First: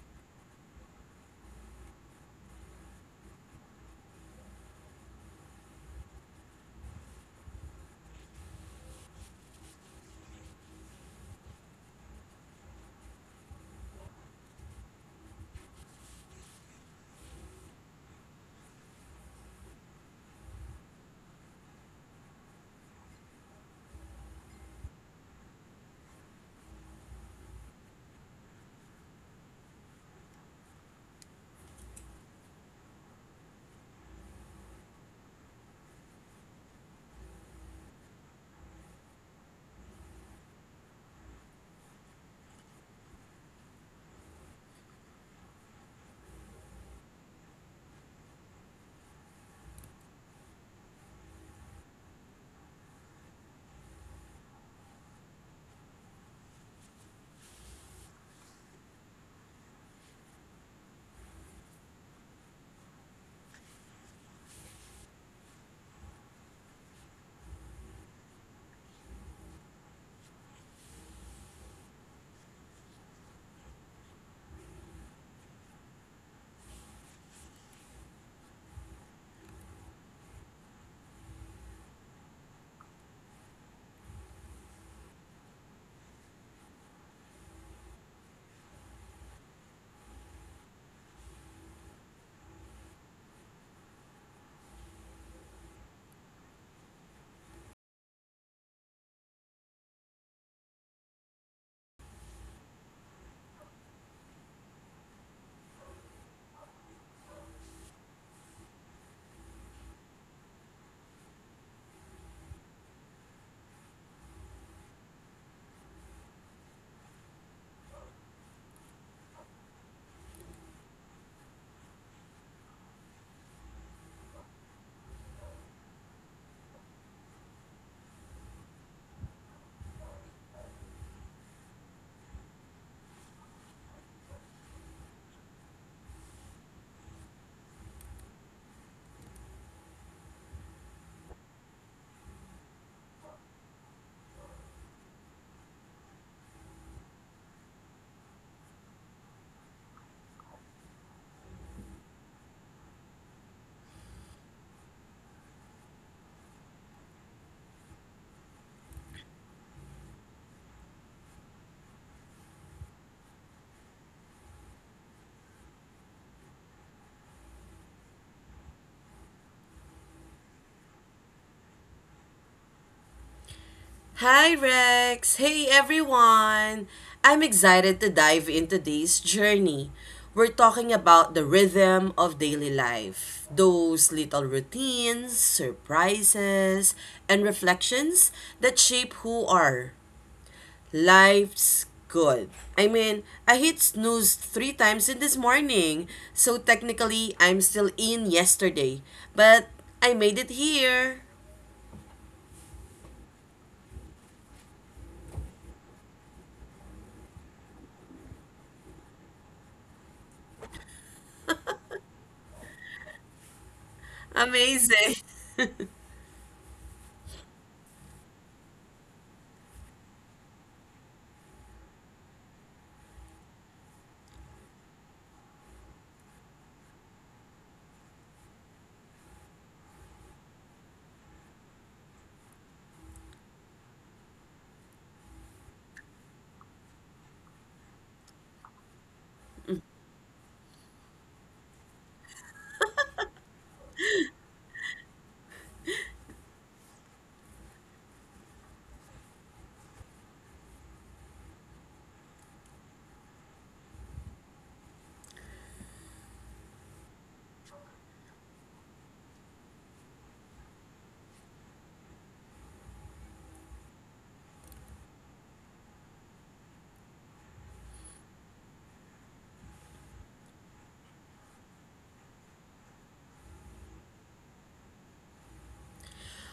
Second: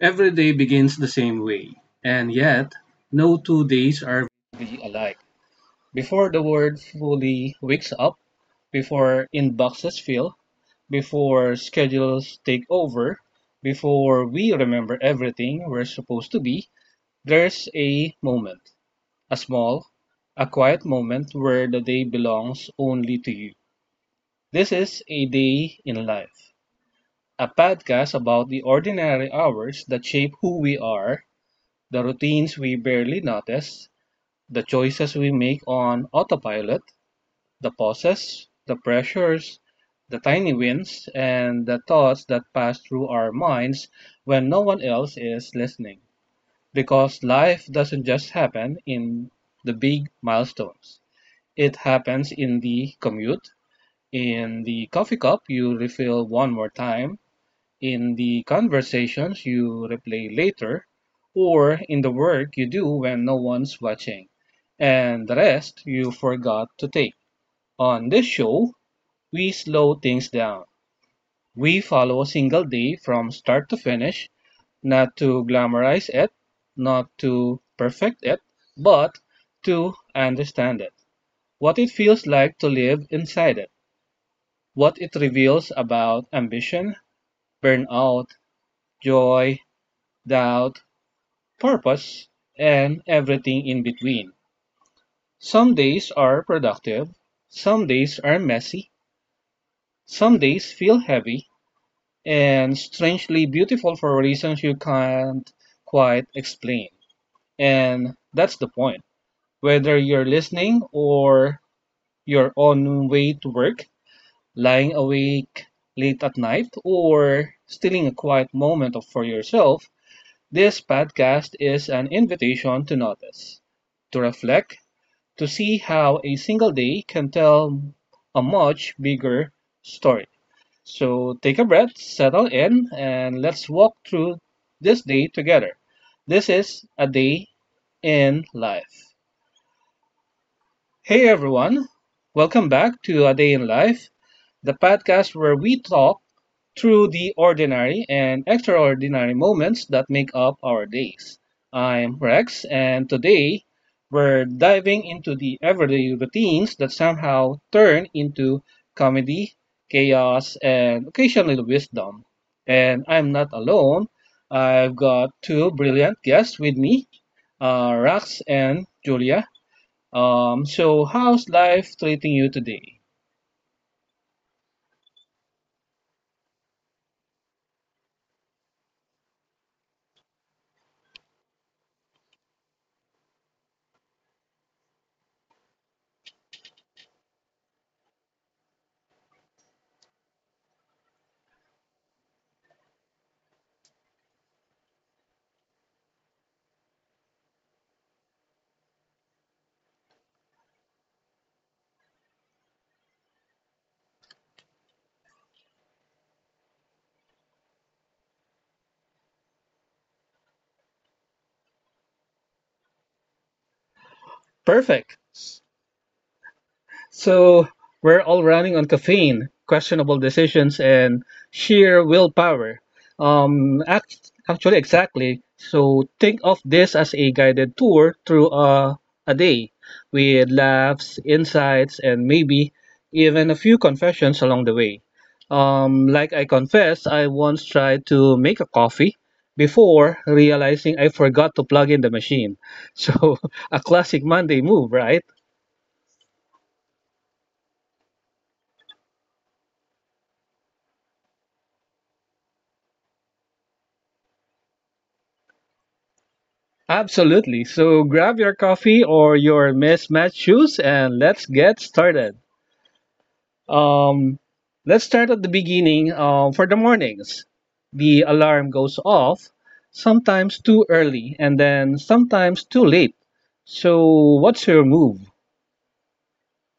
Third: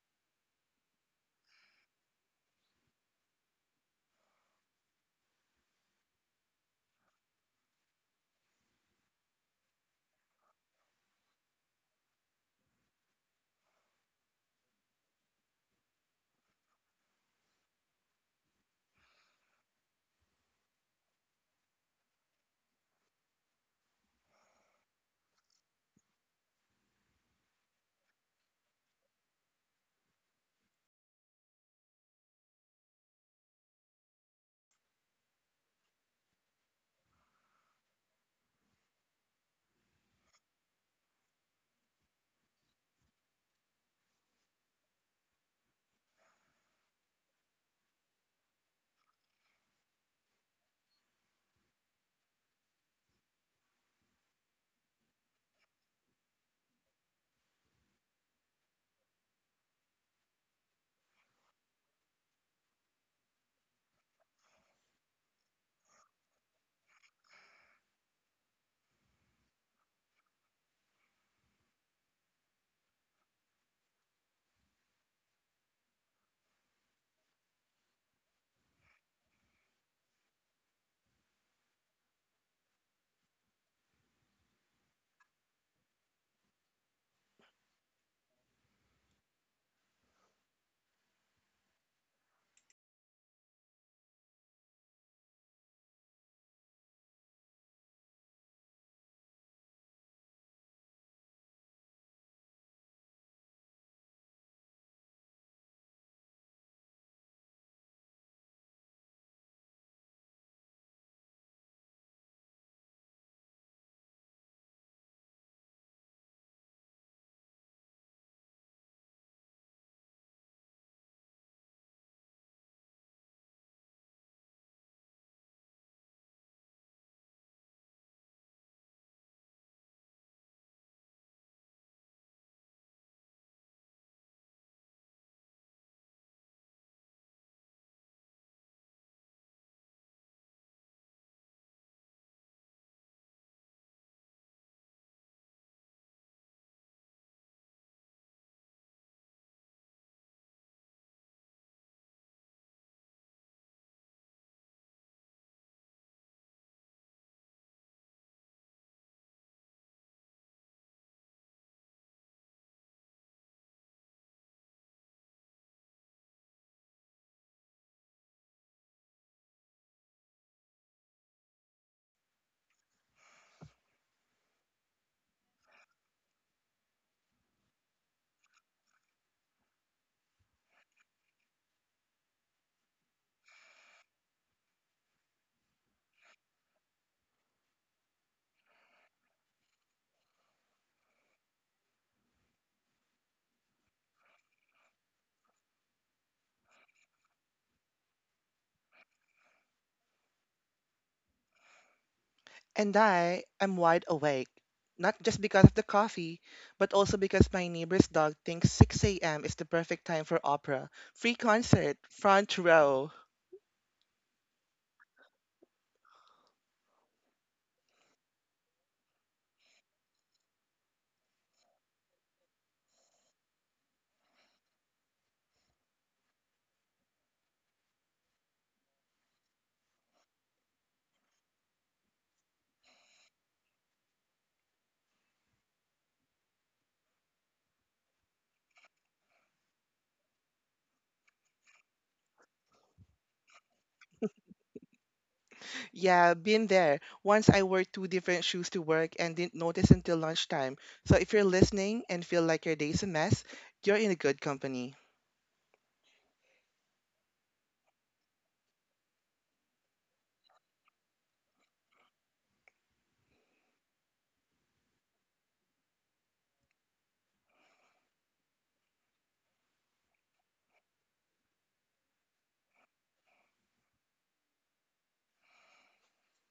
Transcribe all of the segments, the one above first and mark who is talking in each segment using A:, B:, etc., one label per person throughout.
A: Every day begins the same way, and yet no two days are be alike. Before the world fully wakes up, before inboxes fill, before schedules take over, before we remember everything we're supposed to be, there's a moment, a small, a quiet moment where the day belongs only to you. This is a day in life, a podcast about the ordinary hours that shape who we are, the routines we barely notice, the choices we make on autopilot, the pauses, the pressures, the tiny wins, and the thoughts that pass through our minds when no one else is listening. Because life doesn't just happen in the big milestones, it happens in the commute, in the coffee cup you refill one more time, in the conversations you replay later, or in the work you do when no one's watching, and the rest you forgot to take. On this show, we slow things down. We follow a single day from start to finish, not to glamorize it, not to perfect it, but to understand it. What it feels like to live inside it. What it reveals about ambition, burnout, joy, doubt, purpose, and everything in between. Some days are productive, some days are messy, some days feel heavy, and strangely beautiful for reasons you can't quite explain. And that's the point. Whether you're listening or you're on way to work, lying awake late at night, or stealing a quiet moment for yourself, this podcast is an invitation to notice, to reflect, to see how a single day can tell a much bigger story. So take a breath, settle in, and let's walk through this day together. This is A Day in Life. Hey everyone, welcome back to A Day in Life, the podcast where we talk through the ordinary and extraordinary moments that make up our days. I'm Rex, and today we're diving into the everyday routines that somehow turn into comedy, chaos, and occasional wisdom. And I'm not alone. I've got two brilliant guests with me, Rax and Julia. So, how's life treating you today?
B: Hi, Rex. Hey, everyone. I'm excited to dive into today's journey. We're talking about the rhythm of daily life, those little routines, surprises, and reflections that shape who are life's good. I mean, I hit snooze three times in this morning, so technically I'm still in yesterday, but I made it here.
C: And I am wide awake, not just because of the coffee, but also because my neighbor's dog thinks 6 a.m. is the perfect time for opera. Free concert, front row.
A: Perfect.
B: Amazing.
A: So we're all running on caffeine, questionable decisions, and sheer willpower. Actually, exactly. So think of this as a guided tour through a day with laughs, insights, and maybe even a few confessions along the way. Like I confessed, I once tried to make a coffee before realizing I forgot to plug in the machine. So, a classic Monday move, right?
C: Yeah, been there. Once I wore two different shoes to work and didn't notice until lunchtime. So if you're listening and feel like your day's a mess, you're in a good company.
A: Absolutely. So grab your coffee or your mismatched shoes and let's get started. Um, let's start at the beginning. For the mornings, the alarm goes off, sometimes too early and then sometimes too late. So, what's your move?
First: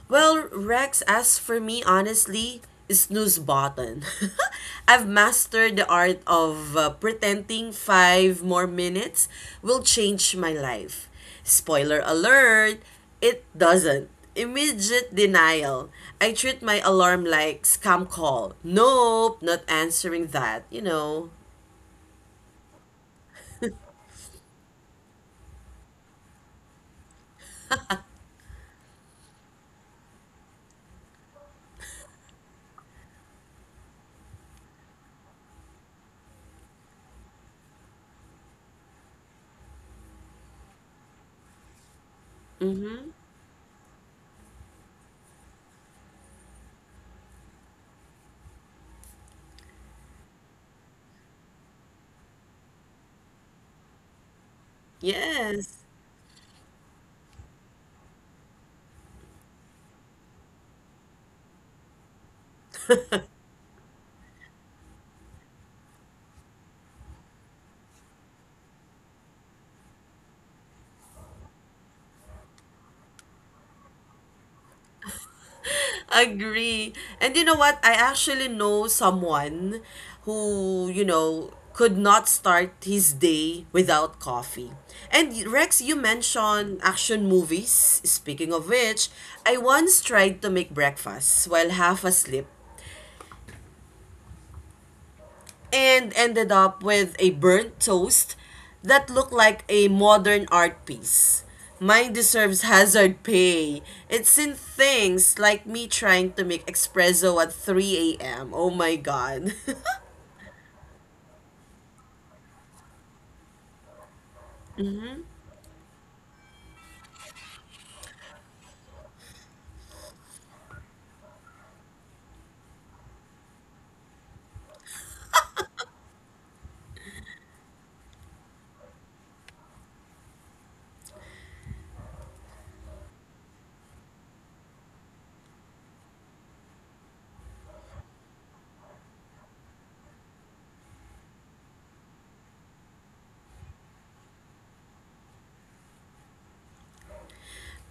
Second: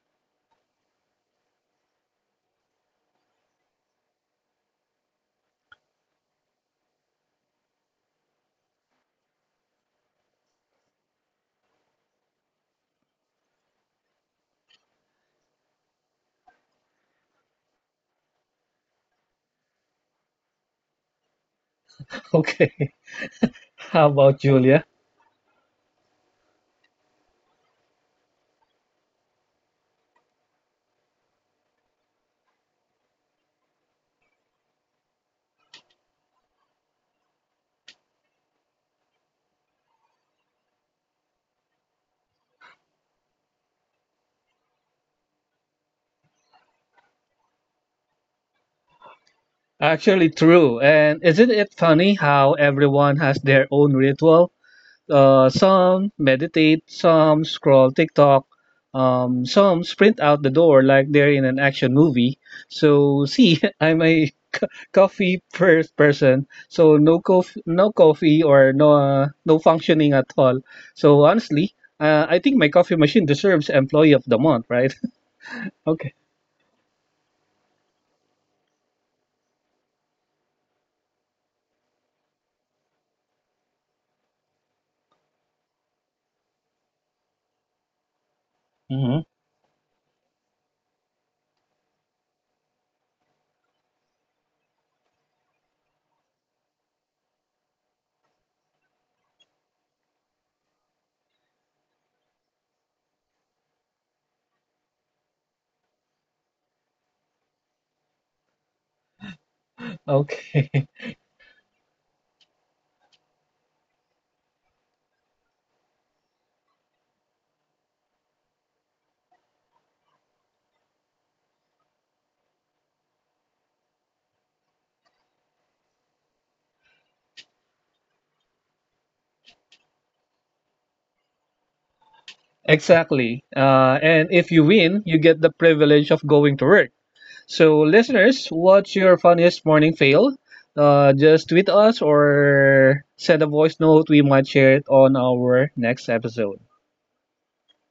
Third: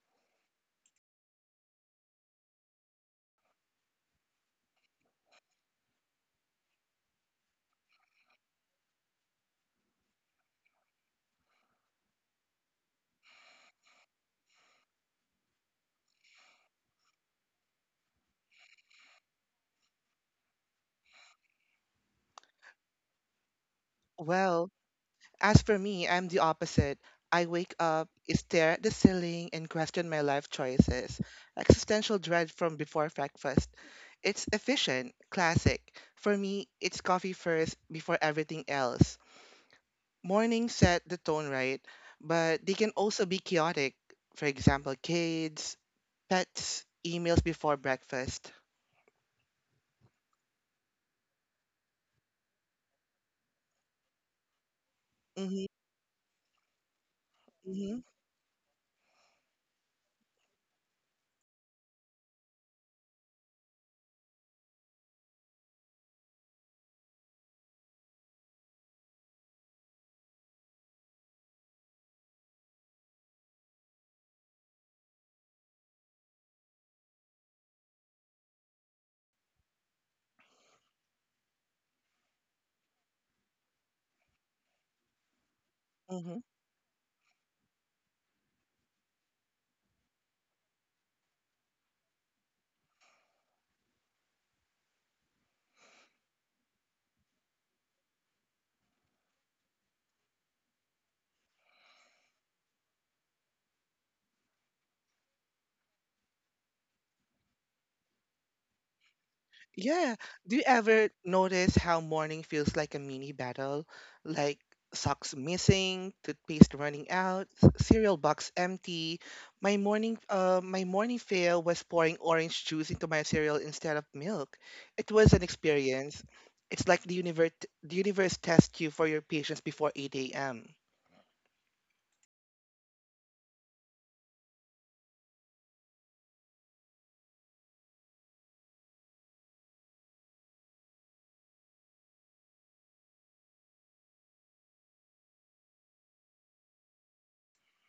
B: Well, Rex, as for me, honestly, snooze button. I've mastered the art of pretending 5 more minutes will change my life. Spoiler alert, it doesn't. Immediate denial. I treat my alarm like scam call. Nope, not answering that.
A: Okay, how about
C: Well,
A: Julia?
C: as for me, I'm the opposite. I wake up, stare at the ceiling, and question my life choices. Existential dread from before breakfast. It's efficient, classic. For me, it's coffee first before everything else. Mornings set the tone right, but they can also be chaotic. For example, kids, pets, emails before breakfast.
A: Actually, true. And isn't it funny how everyone has their own ritual? Uh,
C: Hmm.
B: Yes.
A: some meditate, some scroll
C: Hmm.
A: TikTok, some sprint out the door like they're in an action movie. So, see, I'm a coffee person. So no coffee, no coffee or no functioning at all. So honestly, I think my coffee machine deserves employee of the month, right? Okay.
B: Agree. And you know what? I actually know someone who could not start his day without coffee. And Rex, you mentioned action movies. Speaking of which,
A: Hmm.
B: I once tried to make breakfast while half asleep and ended up with a burnt toast that looked like a modern art piece. Mine deserves hazard pay. It's in things like me trying to make espresso at 3 a.m. Oh my God.
C: Yeah. Do you
A: Okay,
C: ever notice how morning feels like a mini battle? Like socks missing, toothpaste running out, cereal box empty. My morning fail was pouring orange juice into my cereal instead of milk. It was an experience. It's like the universe tests you for your patience before 8 a.m.
A: exactly. And if you win, you get the privilege of going to work. So, listeners, what's your funniest morning fail? Just tweet us or send a voice note. We might share it on our next episode.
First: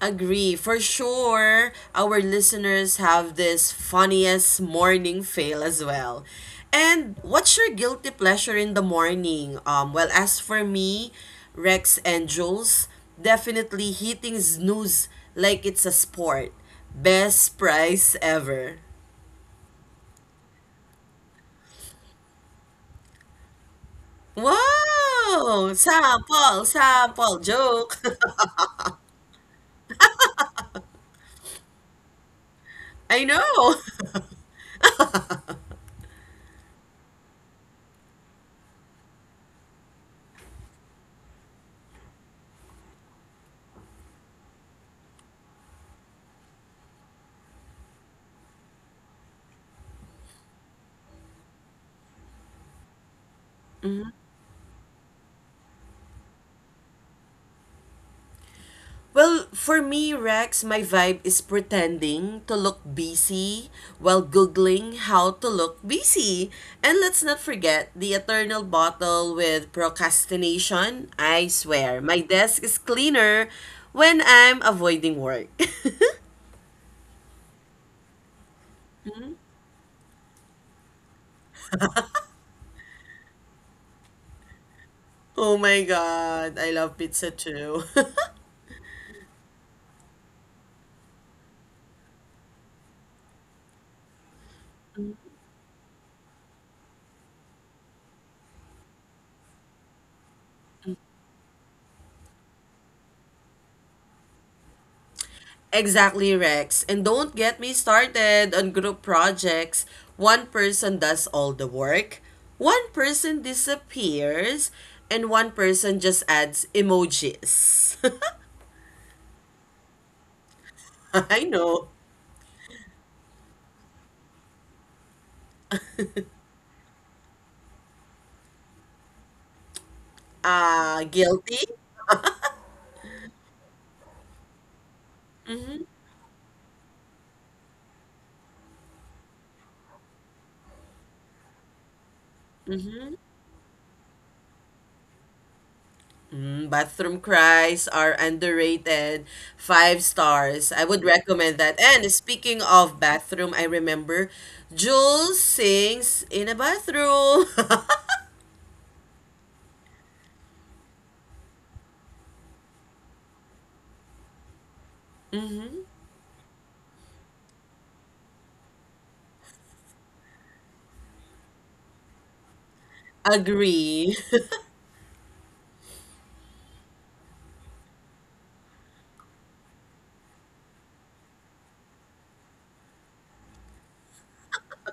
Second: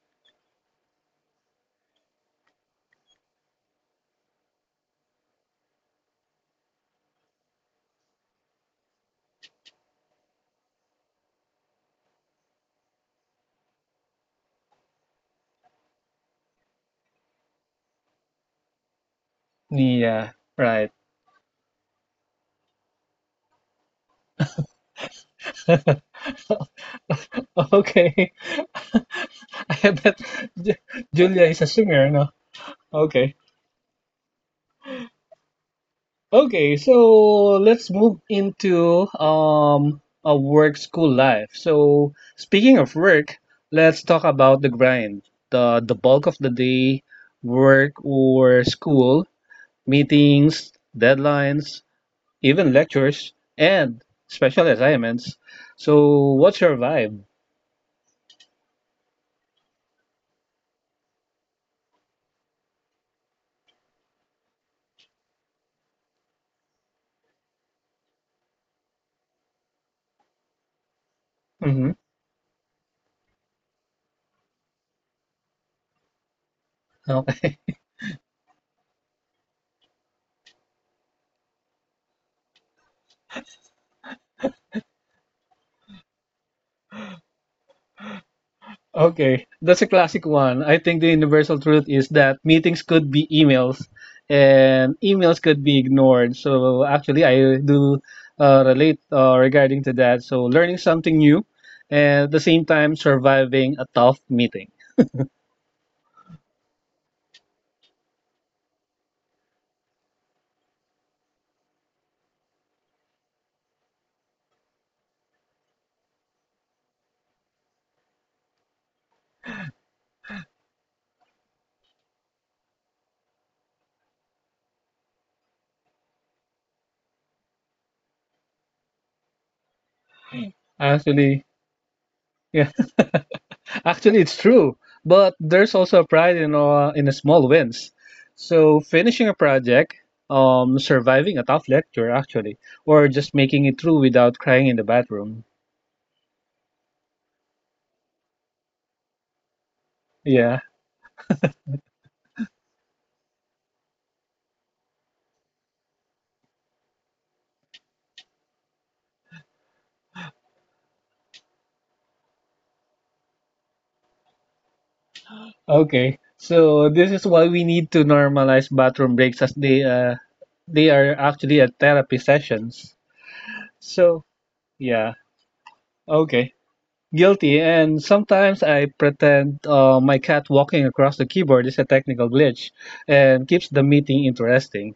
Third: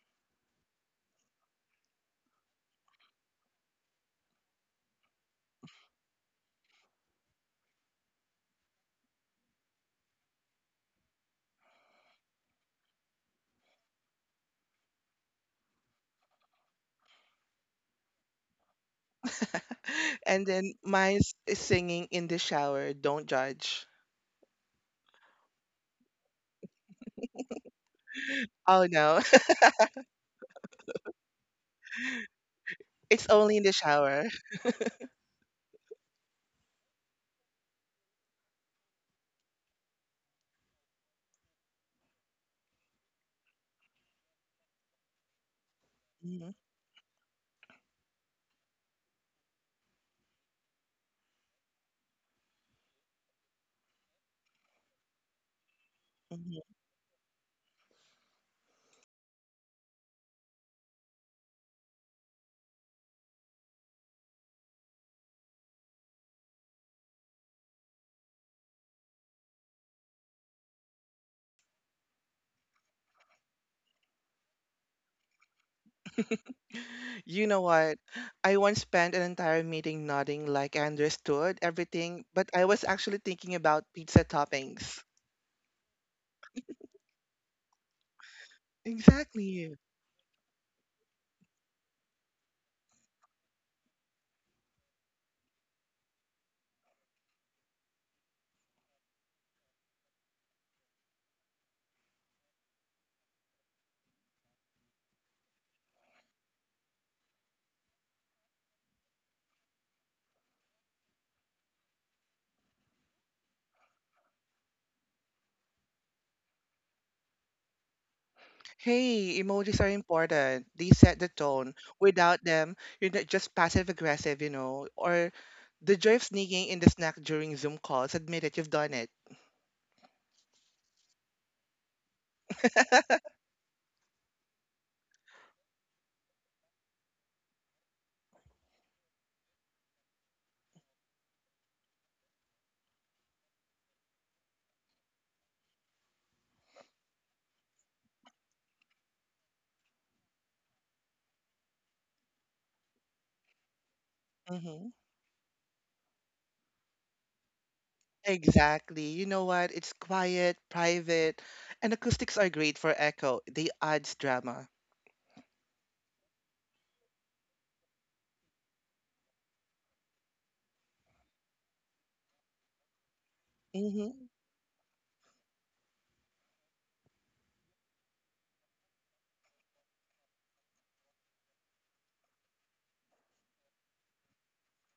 B: Agree. For sure, our listeners have this funniest morning fail as well. And what's your guilty pleasure in the morning? Well, as for me, Rex and Jules, definitely hitting snooze like it's a sport. Best price ever.
A: Yeah,
C: And then
A: right.
C: mine is singing in the shower, don't judge.
B: Wow! Sample, sample, joke.
A: Okay.
C: Oh no,
A: I bet Julia is a singer, no?
B: I
C: it's
A: Okay.
C: only in the
B: know.
C: shower.
A: Okay, so let's move into a work school life. So speaking of work, let's talk about the grind. The bulk of the
C: Mhm.
A: day, work or school, meetings, deadlines, even lectures and special assignments. So what's
C: Mhm.
A: your vibe?
B: Well, for me, Rex, my vibe is pretending to look busy while Googling how to look busy. And let's not forget the eternal bottle with procrastination. I
A: Mm-hmm.
B: swear, my desk is cleaner when I'm avoiding work.
C: You
A: Okay.
C: know what? I once spent an entire meeting nodding like I understood everything, but I was actually thinking about pizza toppings.
B: Oh my God, I love pizza too.
A: Okay,
C: Exactly.
A: that's a classic one. I think the universal truth is that meetings could be emails and emails could be ignored. So actually, I do relate regarding to that. So learning something new and at the same time surviving a tough meeting.
B: Exactly, Rex. And don't get me started on group projects. One person does all the work, one person disappears, and one person just adds emojis.
C: Hey, emojis are important. They set the
B: I
C: tone.
B: know.
C: Without them, you're not just passive aggressive, you know, or the joy of sneaking in the snack during Zoom calls. Admit it, you've done it.
B: Uh,
A: Actually,
B: guilty?
A: yeah. Actually, it's true, but there's also a pride in the small wins. So finishing a project, surviving a tough lecture actually, or just making it through without crying in the bathroom.
B: Mm, bathroom cries are underrated. Five
A: Yeah.
B: stars. I would recommend that. And speaking of bathroom, I remember
C: Hmm.
B: Jules sings in a bathroom.
C: Exactly. You know what? It's quiet, private, and acoustics are great for echo. They adds drama.
A: Okay. So this is why we need to normalize bathroom breaks as they are actually a therapy sessions.
C: Hmm.
B: Agree.
A: So yeah. Okay. Guilty. And sometimes I pretend my cat walking across the keyboard is a technical glitch and keeps the meeting interesting.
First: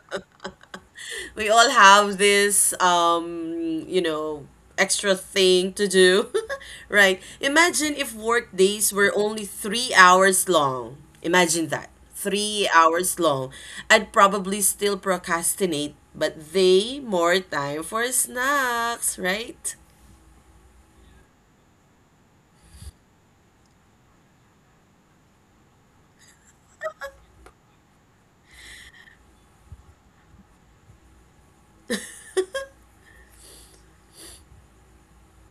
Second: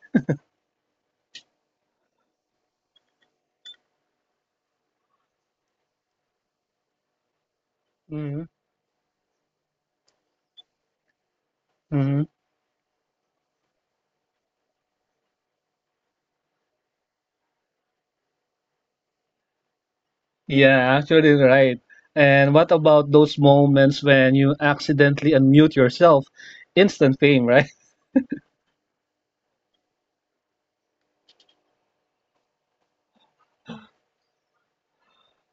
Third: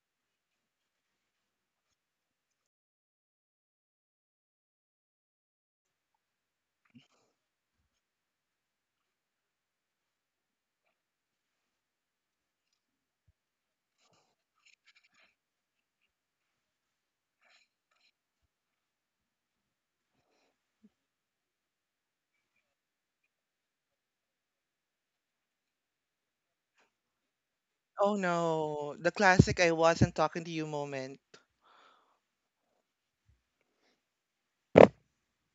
B: We all have this extra thing to do. Right, imagine if
A: Mm-hmm.
B: work days were only 3 hours long. Imagine that,
A: Mm-hmm.
B: 3 hours long. I'd probably still procrastinate, but they more time for snacks, right?
A: Yeah, actually right. And what about those moments when you accidentally unmute yourself? Instant fame, right?
C: Oh no, the classic I wasn't talking to you moment.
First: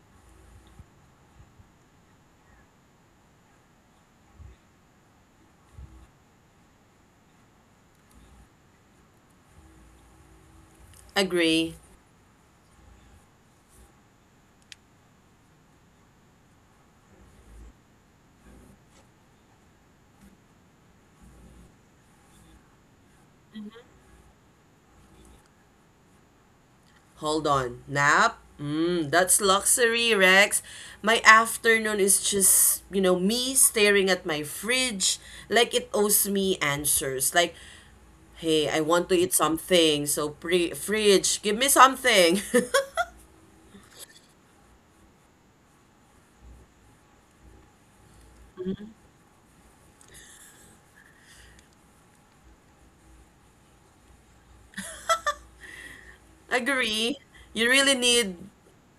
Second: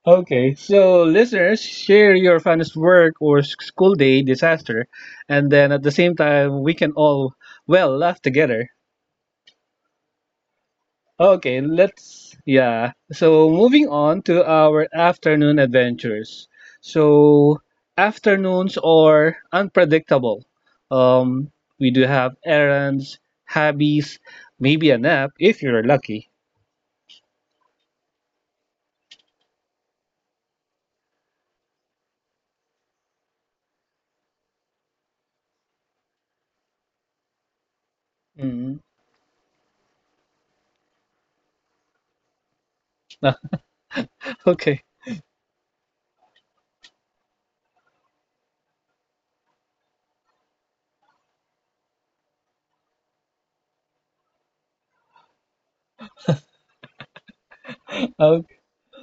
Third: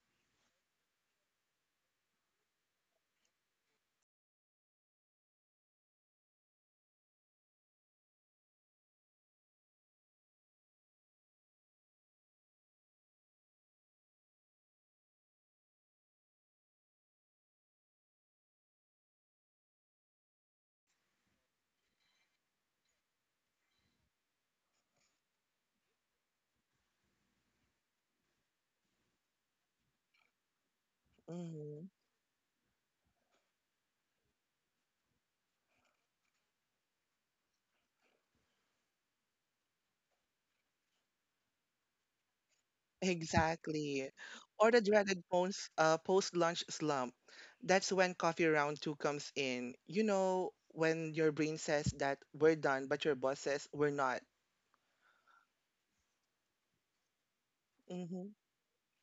A: Okay, so listeners, share your funniest work or school day disaster, and then at the same time, we can all, well, laugh together. Okay,
B: Agree.
A: let's, yeah. So moving on to our afternoon adventures. So, afternoons are unpredictable. Um, we do have errands, hobbies, maybe a nap if you're lucky.
B: Hold on. Nap? Hmm, that's luxury, Rex. My
C: Mhm.
B: afternoon is just me staring at my fridge like it owes me answers. Like, hey,
A: Mm.
B: I want to eat something, so fridge, give me something.
C: Exactly. Or the
A: Okay.
C: dreaded post-lunch slump. That's when coffee round two comes in. You know, when your brain says that we're done, but your boss says we're not.
B: Agree. You really
C: Hmm.
B: need
A: Okay.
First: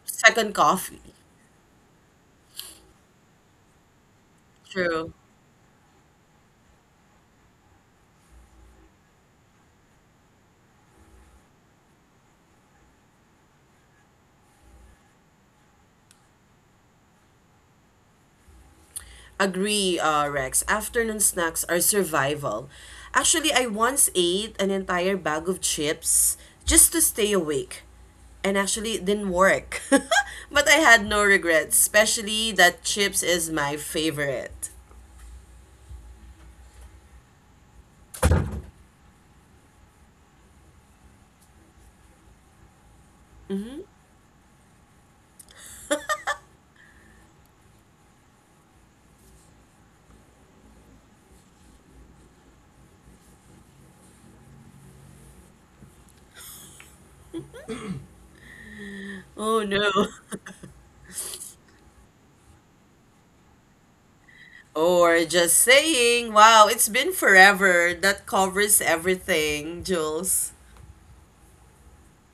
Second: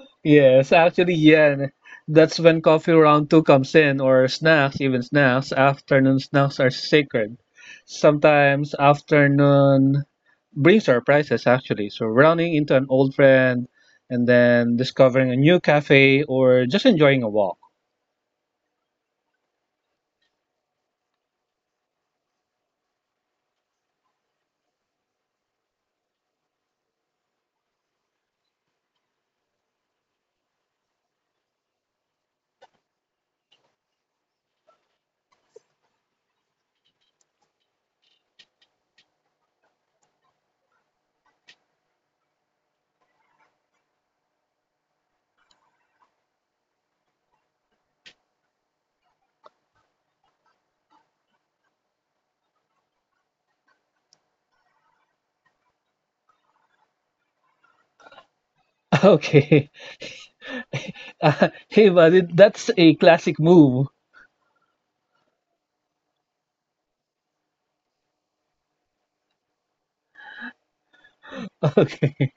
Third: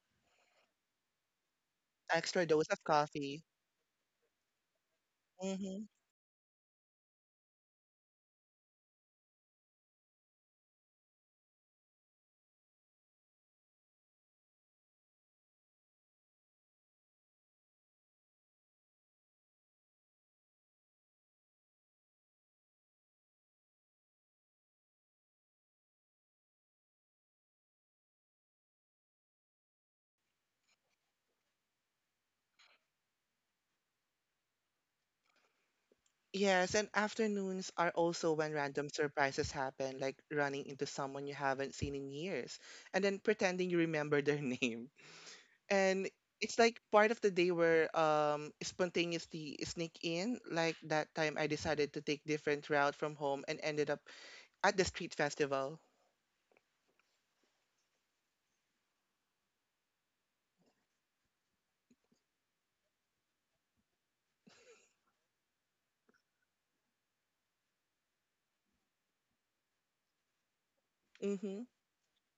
B: second
A: Yes,
B: coffee.
A: actually, yeah. That's
C: Extra
A: when
C: dose of
A: coffee round two
C: coffee.
A: comes in, or snacks, even
B: True.
A: snacks.
C: Hmm.
A: Afternoon snacks are sacred. Sometimes afternoon brings surprises, actually. So running into an old friend and then discovering a new cafe or just enjoying a walk.
B: Agree, Rex. Afternoon snacks are survival. Actually, I once ate an entire bag of chips just to stay awake. And actually, it didn't work. But I had no regrets, especially that chips is my favorite.
C: Yes, and afternoons are also when random surprises happen, like running into someone you haven't seen in years and then pretending you remember their name. And it's like part of the day where spontaneously sneak in, like that time I decided to take different route from home and ended up at the street festival.
B: Oh
A: Okay.
B: no.
A: Hey, buddy, that's a classic move.
B: Or just saying, wow, it's been forever. That covers everything, Jules.
C: Mm-hmm.
A: Okay.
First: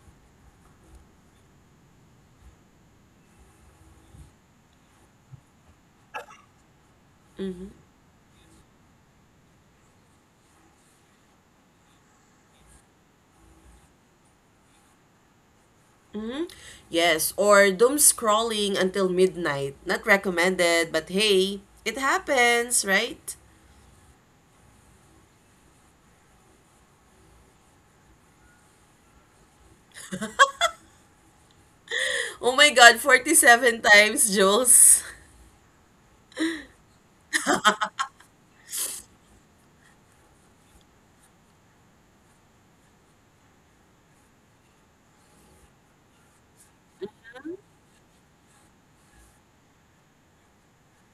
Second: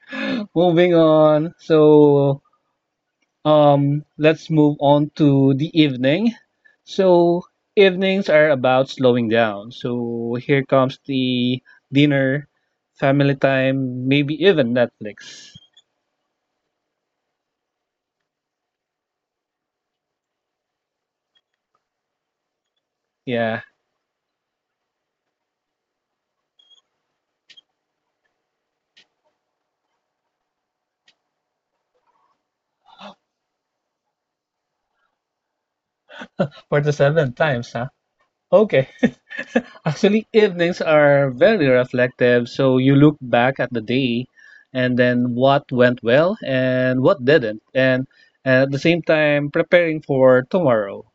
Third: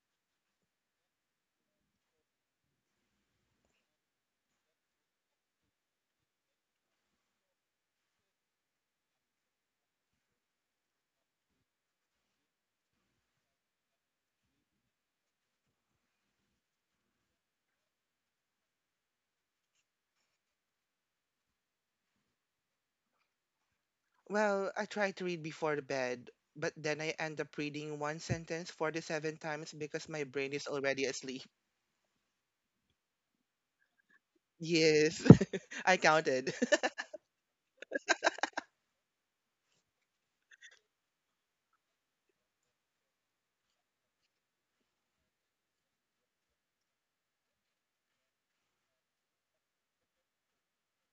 A: Moving on. So let's move on to the evening. So, evenings are about slowing down. So, here comes the dinner, family time, maybe even Netflix.
B: Yes, or doom scrolling until midnight. Not recommended, but hey, it happens, right?
A: Yeah,
C: Well, I tried to read before the bed, but then I end up reading one sentence 47 times because my brain is already asleep.
B: Oh my God, 47 times, Jules.
C: Yes. I counted.
A: for the seven times, huh? Okay. Actually, evenings are very reflective. So, you look back at the day and then what went well and what didn't. And at the same time, preparing for tomorrow.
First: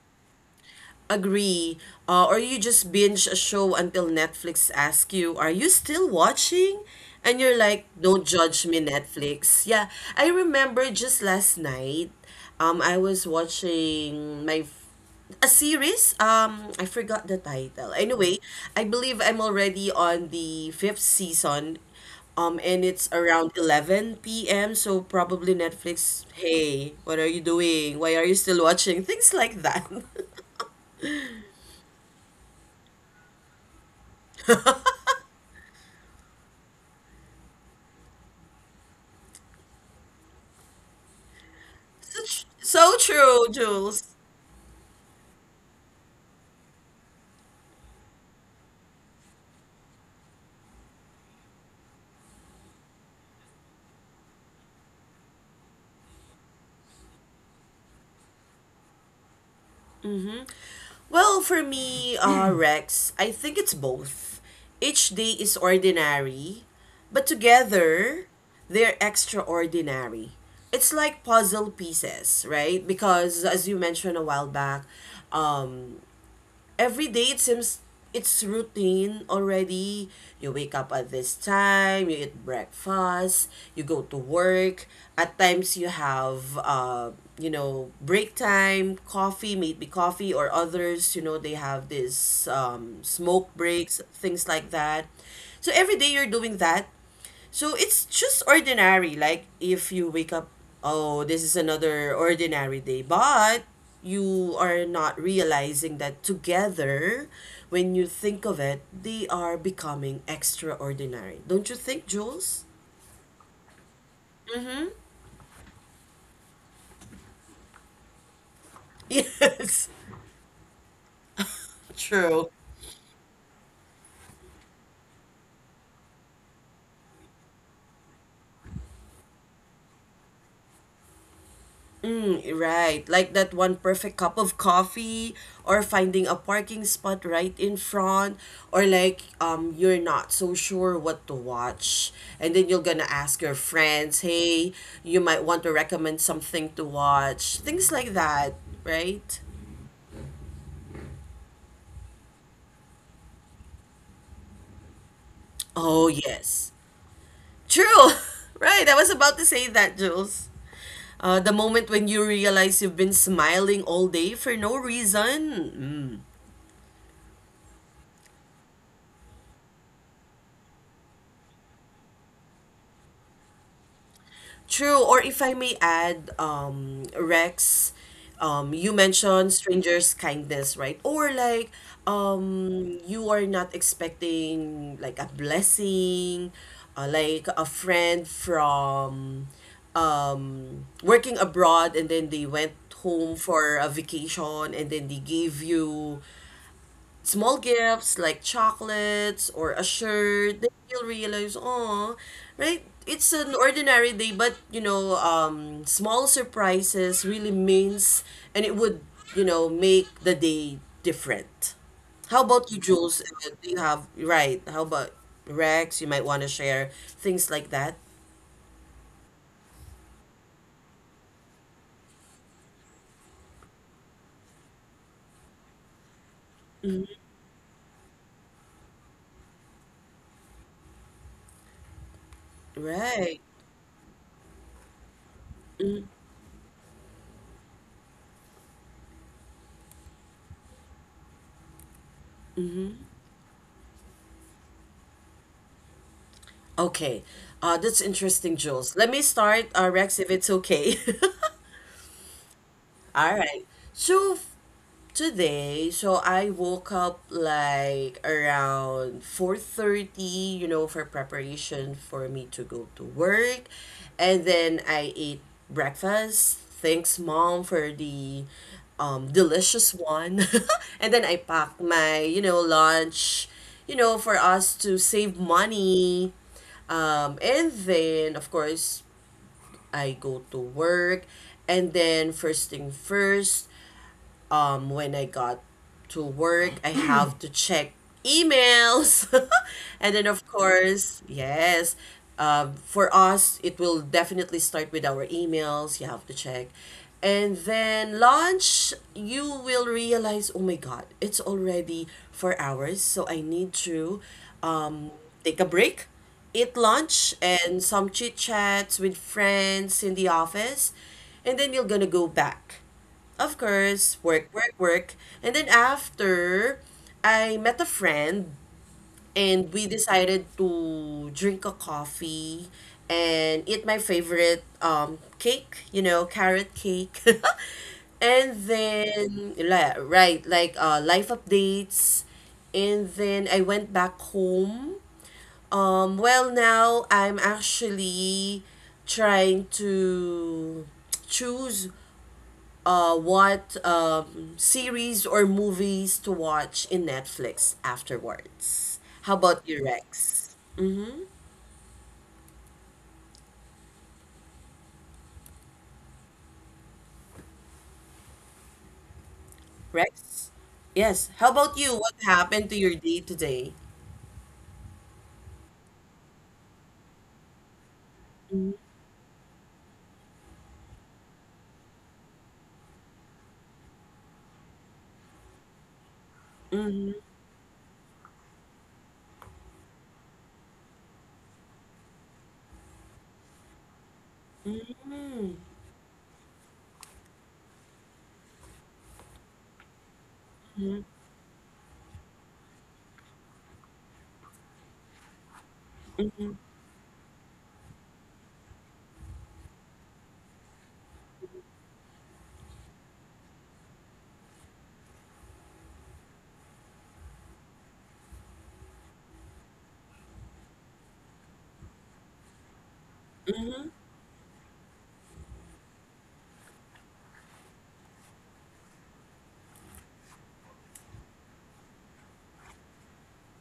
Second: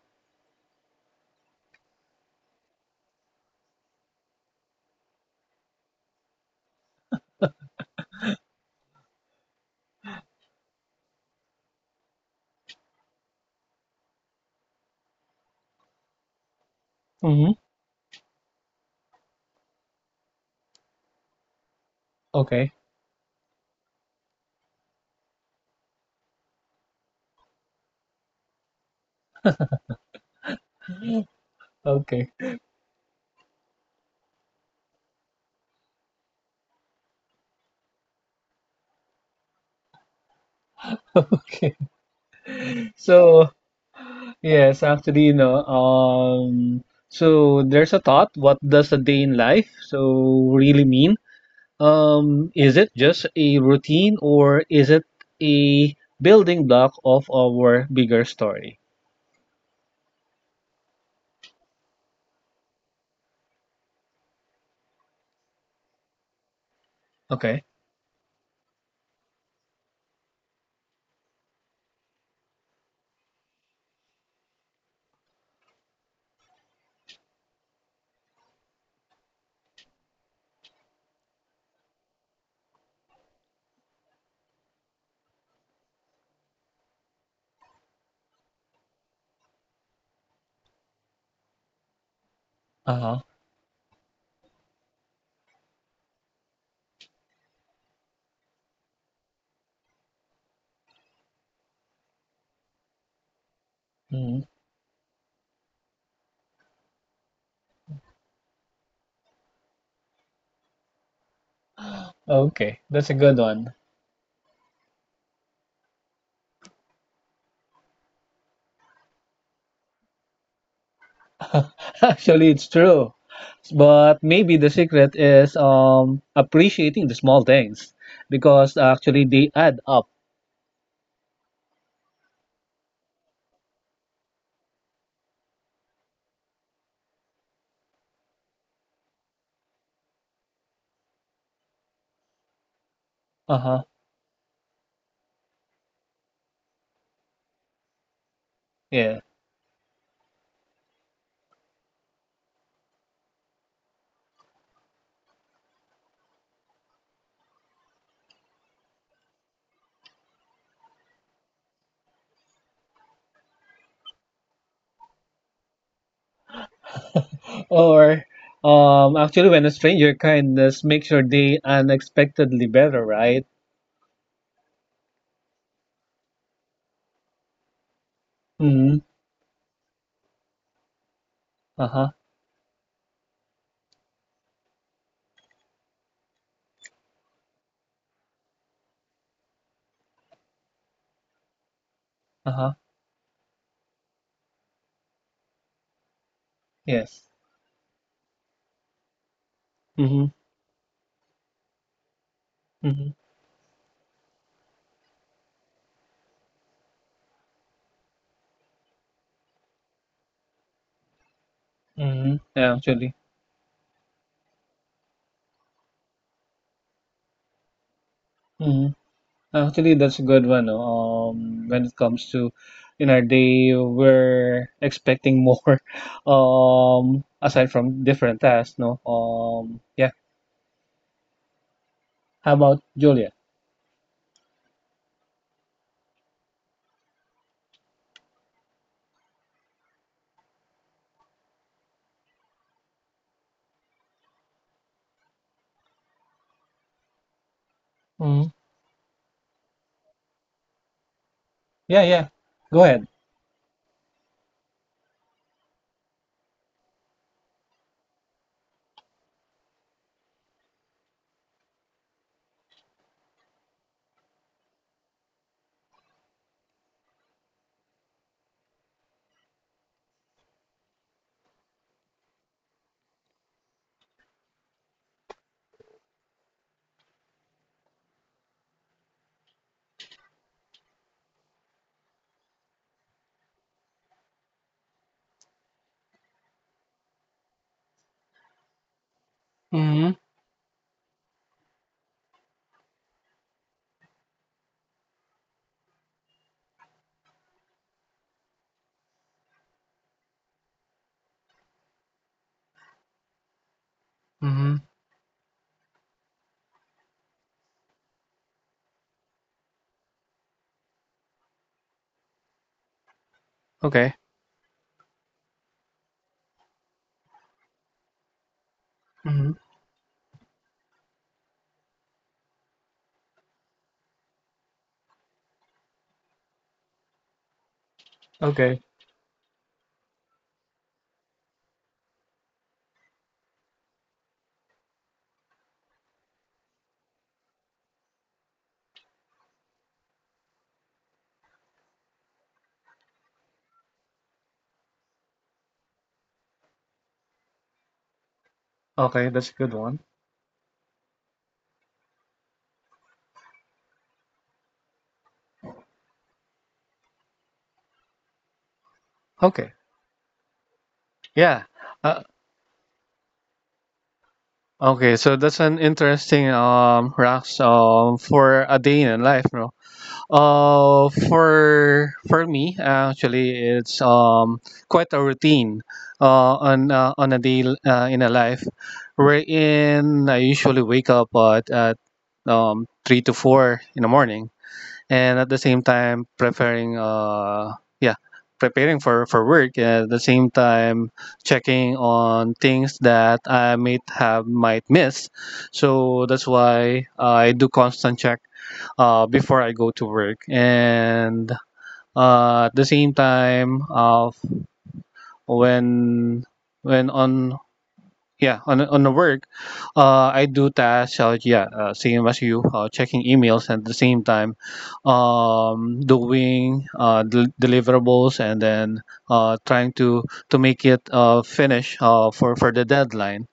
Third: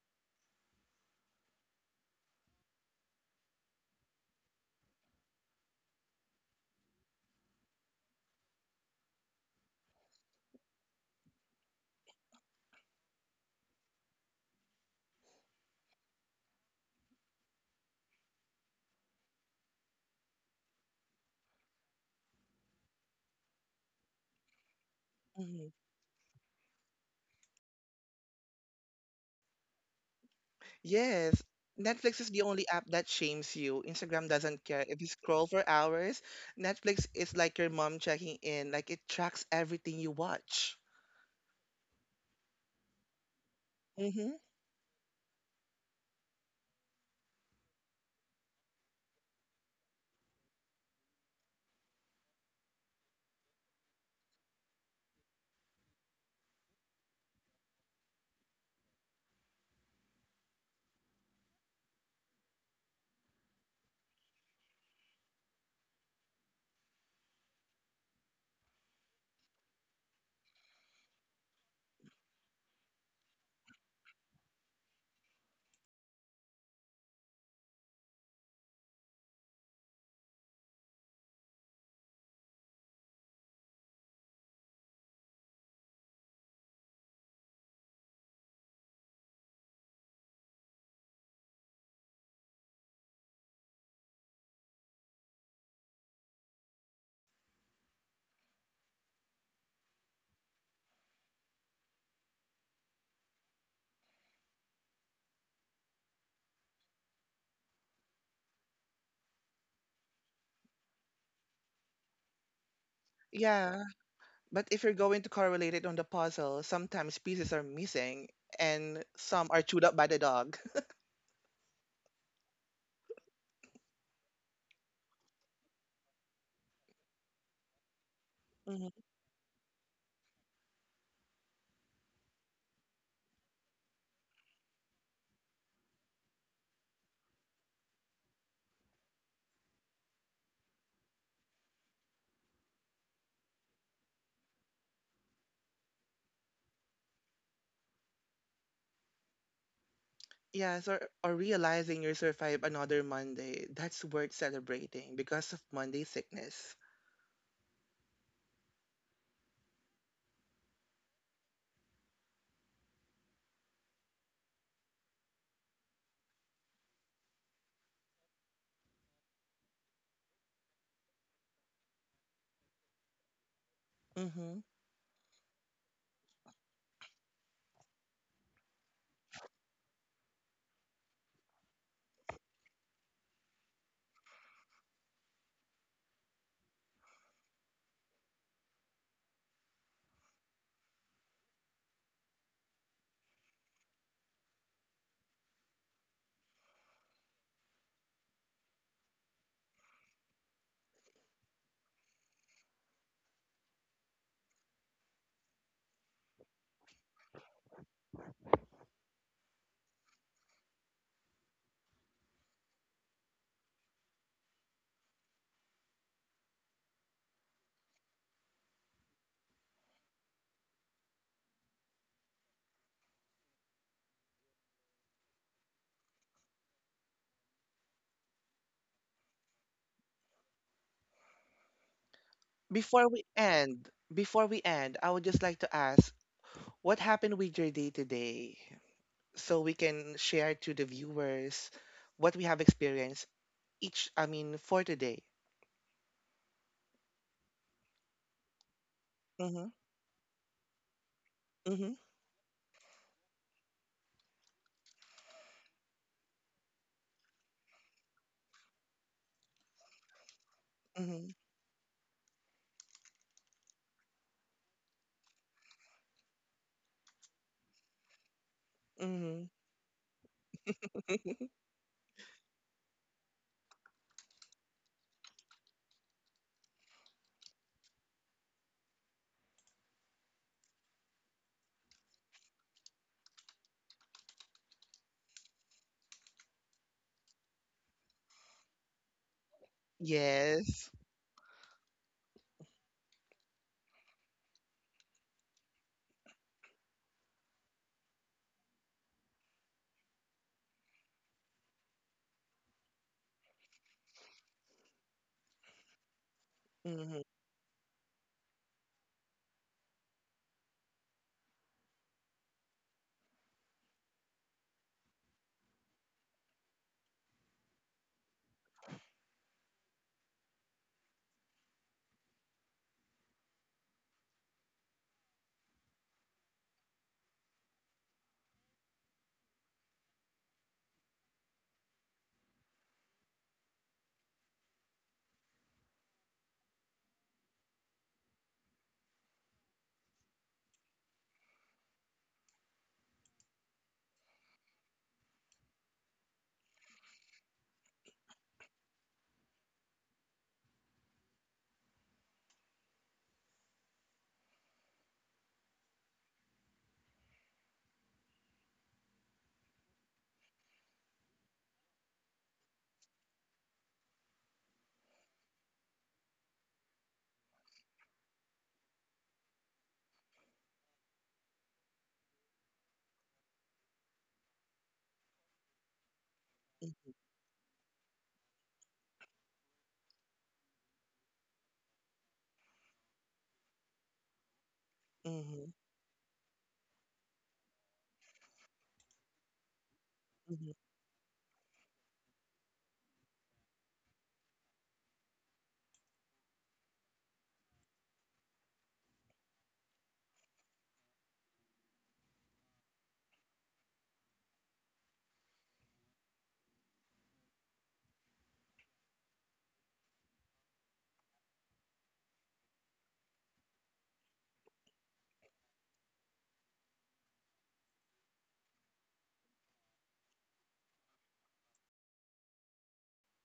B: Agree. Or you just binge a show until Netflix asks you, "Are you still watching?" And you're like, "Don't judge me, Netflix." Yeah, I remember just last night. I was watching my a series. I forgot the
A: Mm-hmm.
B: title. Anyway, I believe I'm already on the fifth season. Um,
A: Okay.
B: and it's around 11 p.m. So probably Netflix, "Hey, what are you doing? Why are you still watching?" Things like that.
C: Yes. Netflix is
A: Okay.
C: the only app that shames you. Instagram doesn't care. If you scroll for hours, Netflix is like your mom checking in. Like it tracks everything you watch.
A: Okay.
B: So true,
A: So,
B: Jules.
C: Mm-hmm.
A: yes, actually, you know, so there's a thought, what does a day in life so really mean? Is it just a routine or is it a building block of our bigger story?
B: Well, for me, Rex, I think it's both. Each day is ordinary, but
A: Okay.
B: together, they're extraordinary. It's like puzzle pieces, right? Because as you mentioned a while back, um, every day it seems it's routine already. You wake up at this time, you eat breakfast, you go to work. At times you have break time, coffee, maybe coffee or others, they have this um
A: Uh-huh.
B: smoke breaks, things like that. So every day you're doing that, so it's just ordinary, like if you wake up, oh, this is another ordinary day, but
A: Mhm.
B: you are not realizing that together, when you think of it, they are becoming extraordinary. Don't you think, Jules?
A: Okay, that's a good one.
C: Yeah. But
B: Mm-hmm.
C: if you're going to correlate it on the puzzle, sometimes pieces are missing and some are
B: Yes,
C: chewed up by the dog.
B: true.
A: Actually, it's true. But maybe the secret is appreciating the small things because
C: Hmm.
A: actually they add up.
B: Right, like that one perfect cup of coffee, or finding a parking spot right in front, or like you're not so sure what to watch, and then you're gonna ask your
A: Uh-huh.
B: friends, hey, you might want to recommend something to watch, things like that,
A: Yes.
B: right?
C: Yes, or realizing you survived another Monday. That's worth celebrating because of
B: Oh
C: Monday
B: yes,
C: sickness.
B: true, right? I was about to say that, Jules. The moment when you realize you've been smiling all day for no reason.
A: Or actually, when a stranger kindness makes your day unexpectedly better, right?
C: Hmm.
B: True. Or if I may add, um, Rex, um,
A: Mm-hmm.
B: you mentioned strangers' kindness, right? Or like,
A: Uh-huh.
B: um, you are not expecting like a blessing, like a friend from working abroad, and then they went
A: Uh-huh.
B: home for a vacation, and then they gave you
A: Yes.
B: small gifts like chocolates or a
A: Mm-hmm.
B: shirt, then you'll realize, oh, right?
A: Mm-hmm.
B: It's an ordinary day, but small surprises really means, and it would make the day different. How
A: Mm-hmm.
B: about you,
A: Yeah,
B: Jules?
A: actually.
B: Do you have, right? How about Rex? You might want to share things like that.
A: Mm-hmm. Actually, that's a good one, no? When it comes to in our day, we're expecting more. Aside from different tasks, no. Yeah. How about
C: Before
B: Right.
C: we
A: Julia?
C: end, before we end, I would just like to ask what happened with your day today so we can share to the viewers what we have experienced each. I mean, for today.
B: Okay. That's interesting,
A: Mm-hmm.
B: Jules. Let me start,
C: Mm-hmm.
B: uh, Rex, if it's okay.
C: Mm-hmm.
A: Yeah, yeah. Go ahead.
B: All right. So f- today, so I woke up like around 4:30, you know, for
C: Mm-hmm.
B: preparation for me to go to work. And then I ate breakfast. Thanks, Mom, for the
C: Mm-hmm.
B: delicious one. And then I packed my lunch, for us to save money. And then, of course, I go to work. And then first thing first, when I got to work, I have to check emails. And
A: Mm-hmm.
B: then, of
C: Yes.
B: course, yes, for us it will definitely start with our emails. You have to check. And then lunch, you will realize, oh my God, it's already 4 hours, so I need to
A: Mm-hmm.
B: um, take a break, eat lunch
C: Mm-hmm.
B: and some chit chats with friends in the office, and then you're gonna go back. Of course,
A: Okay.
B: work, work, work. And then after, I met a friend
A: Mm-hmm.
B: and we decided to drink a coffee and eat my favorite cake, carrot cake. And
A: Okay.
B: then la right, like life updates. And then I went back home. Well, now I'm actually trying to choose what series or movies to watch in Netflix afterwards.
A: Okay,
B: How
A: that's a
B: about
A: good
B: you,
A: one.
B: Rex? Mm-hmm.
A: Okay.
B: Rex? Yes. How
A: Yeah.
B: about you? What
A: Uh,
B: happened to your day today?
A: okay. So that's an interesting rocks
B: Mm-hmm.
A: for a day in a life, bro. For me actually, it's quite a routine uh on
B: Mm.
A: uh, on a day in a life, wherein I usually wake up at 3 to 4 in the morning and at the
C: Mm-hmm.
A: same time preparing yeah, preparing for work and at the same
C: Mm-hmm.
A: time checking on things that I might have might miss, so that's why I do constant check before I go to work and at the same time of when when on yeah, on the work, I do tasks. Yeah, same as you, checking emails and at the same time, doing deliverables and then trying to make it finish for the deadline.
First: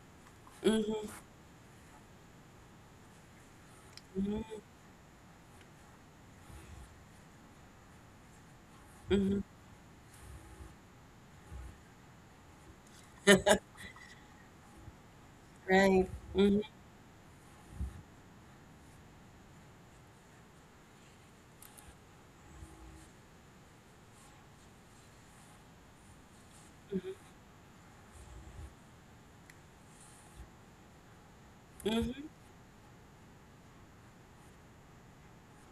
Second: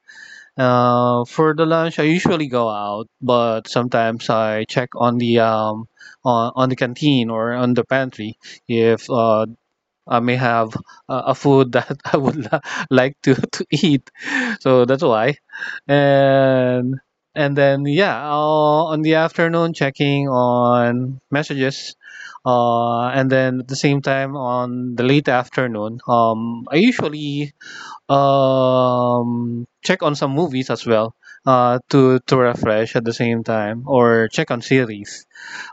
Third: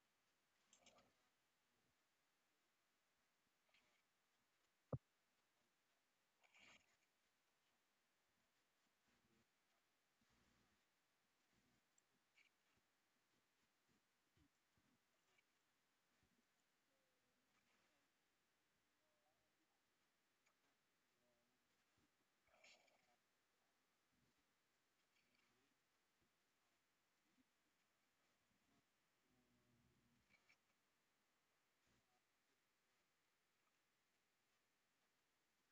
A: For the lunch, I usually go out, but sometimes I check on the canteen or on the pantry if I may have a food that I would like to eat. So that's why.
B: Right. Mm-hmm.
A: And and then yeah, I'll, on the afternoon checking on messages. And then at the same time on the late afternoon, I usually check on some movies as well
B: Mm-hmm.
A: to refresh at the same time or check on series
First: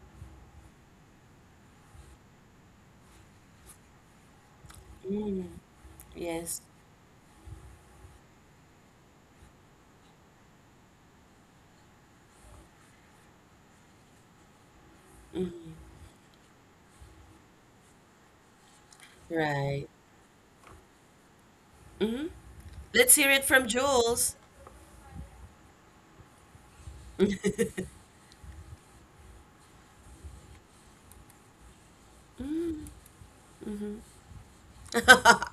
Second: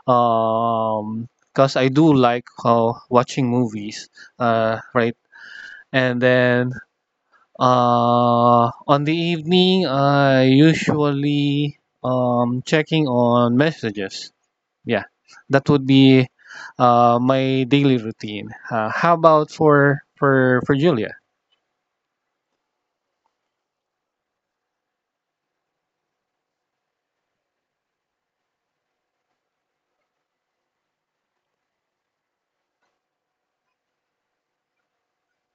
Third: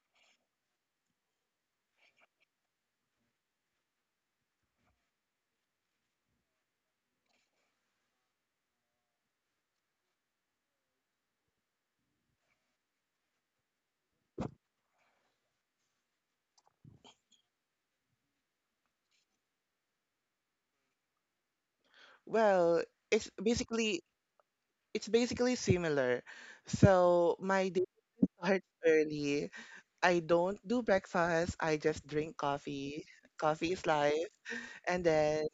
A: because I do like how watching movies right and
B: Yes.
A: then on the evening I usually checking on messages. Yeah, that would be my daily routine. How about
B: Right.
A: for Julia?
B: Mm-hmm.
C: Well,
B: Let's hear
C: it's
B: it from
C: basically
B: Jules.
C: it's basically similar. So my day starts early. I don't do breakfast, I just drink coffee. Coffee is life. And then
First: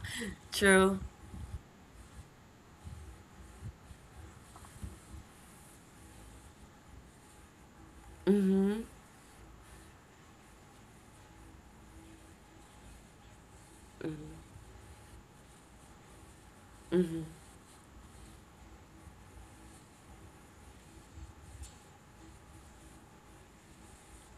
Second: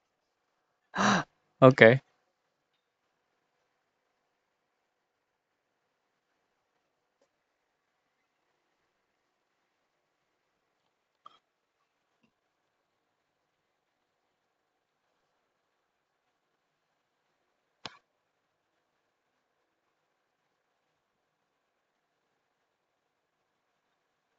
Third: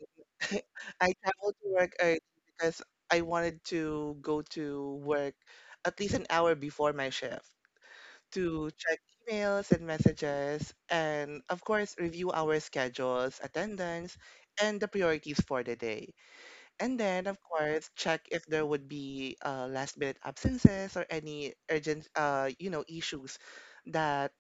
B: True.
C: I traveled to work
A: Okay.
C: early because I wanted to go to work at least an hour before my shift to
B: Mm-hmm.
C: check emails and messages, and of course, review our schedules, attendance, and the priorities for the day. And then, of course, check if there would be last minute absences or any urgent, you know, issues that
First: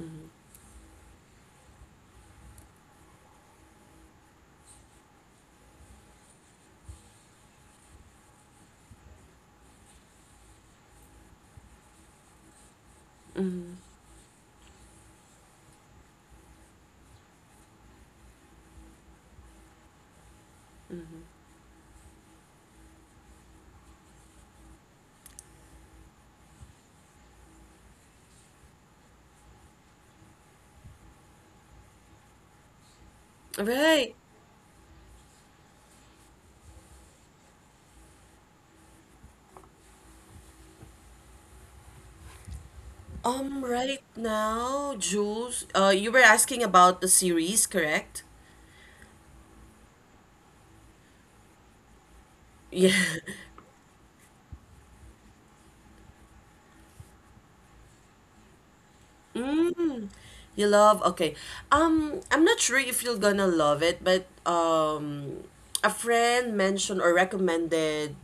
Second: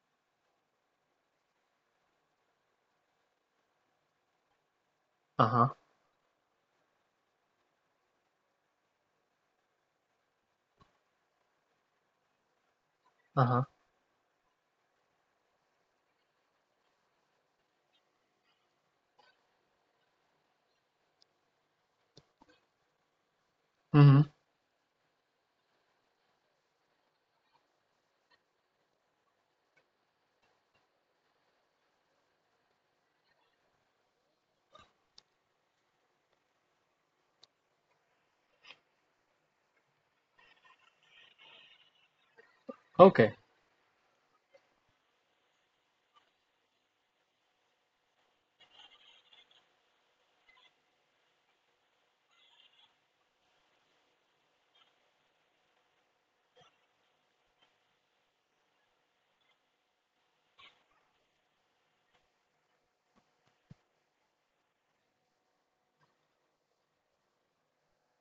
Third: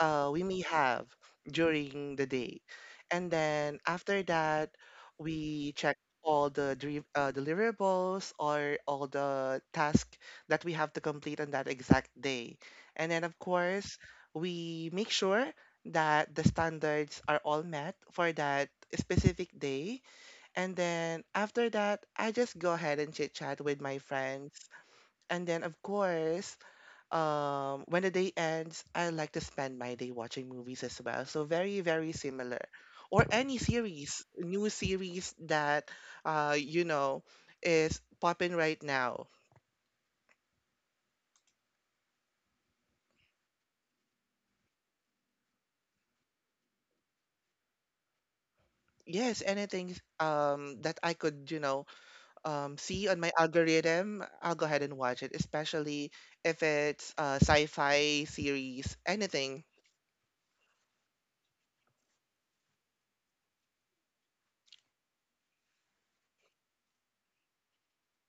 C: we may have during the day. And then after that, we
A: Uh-huh.
C: check all the deliverables or all the tasks that we have to complete on that exact day. And then, of
A: Uh-huh.
C: course, we make sure that the standards are all met for that specific day. And then after that, I just go ahead and chit chat with my
A: Mhm.
C: friends. And then, of course, when the day ends, I like to spend my day watching movies as well, so very very similar, or any
B: Right.
C: series, new series that you know is popping right now.
A: Okay.
B: Right now, Jules, you were asking about the series, correct?
C: Yes, anything that I could, you know,
B: Yeah.
C: see on my algorithm, I'll go ahead and watch it, especially if it's a sci-fi series, anything.
B: Mm, you love. Okay. I'm not sure if you're gonna love it, but a friend mentioned or recommended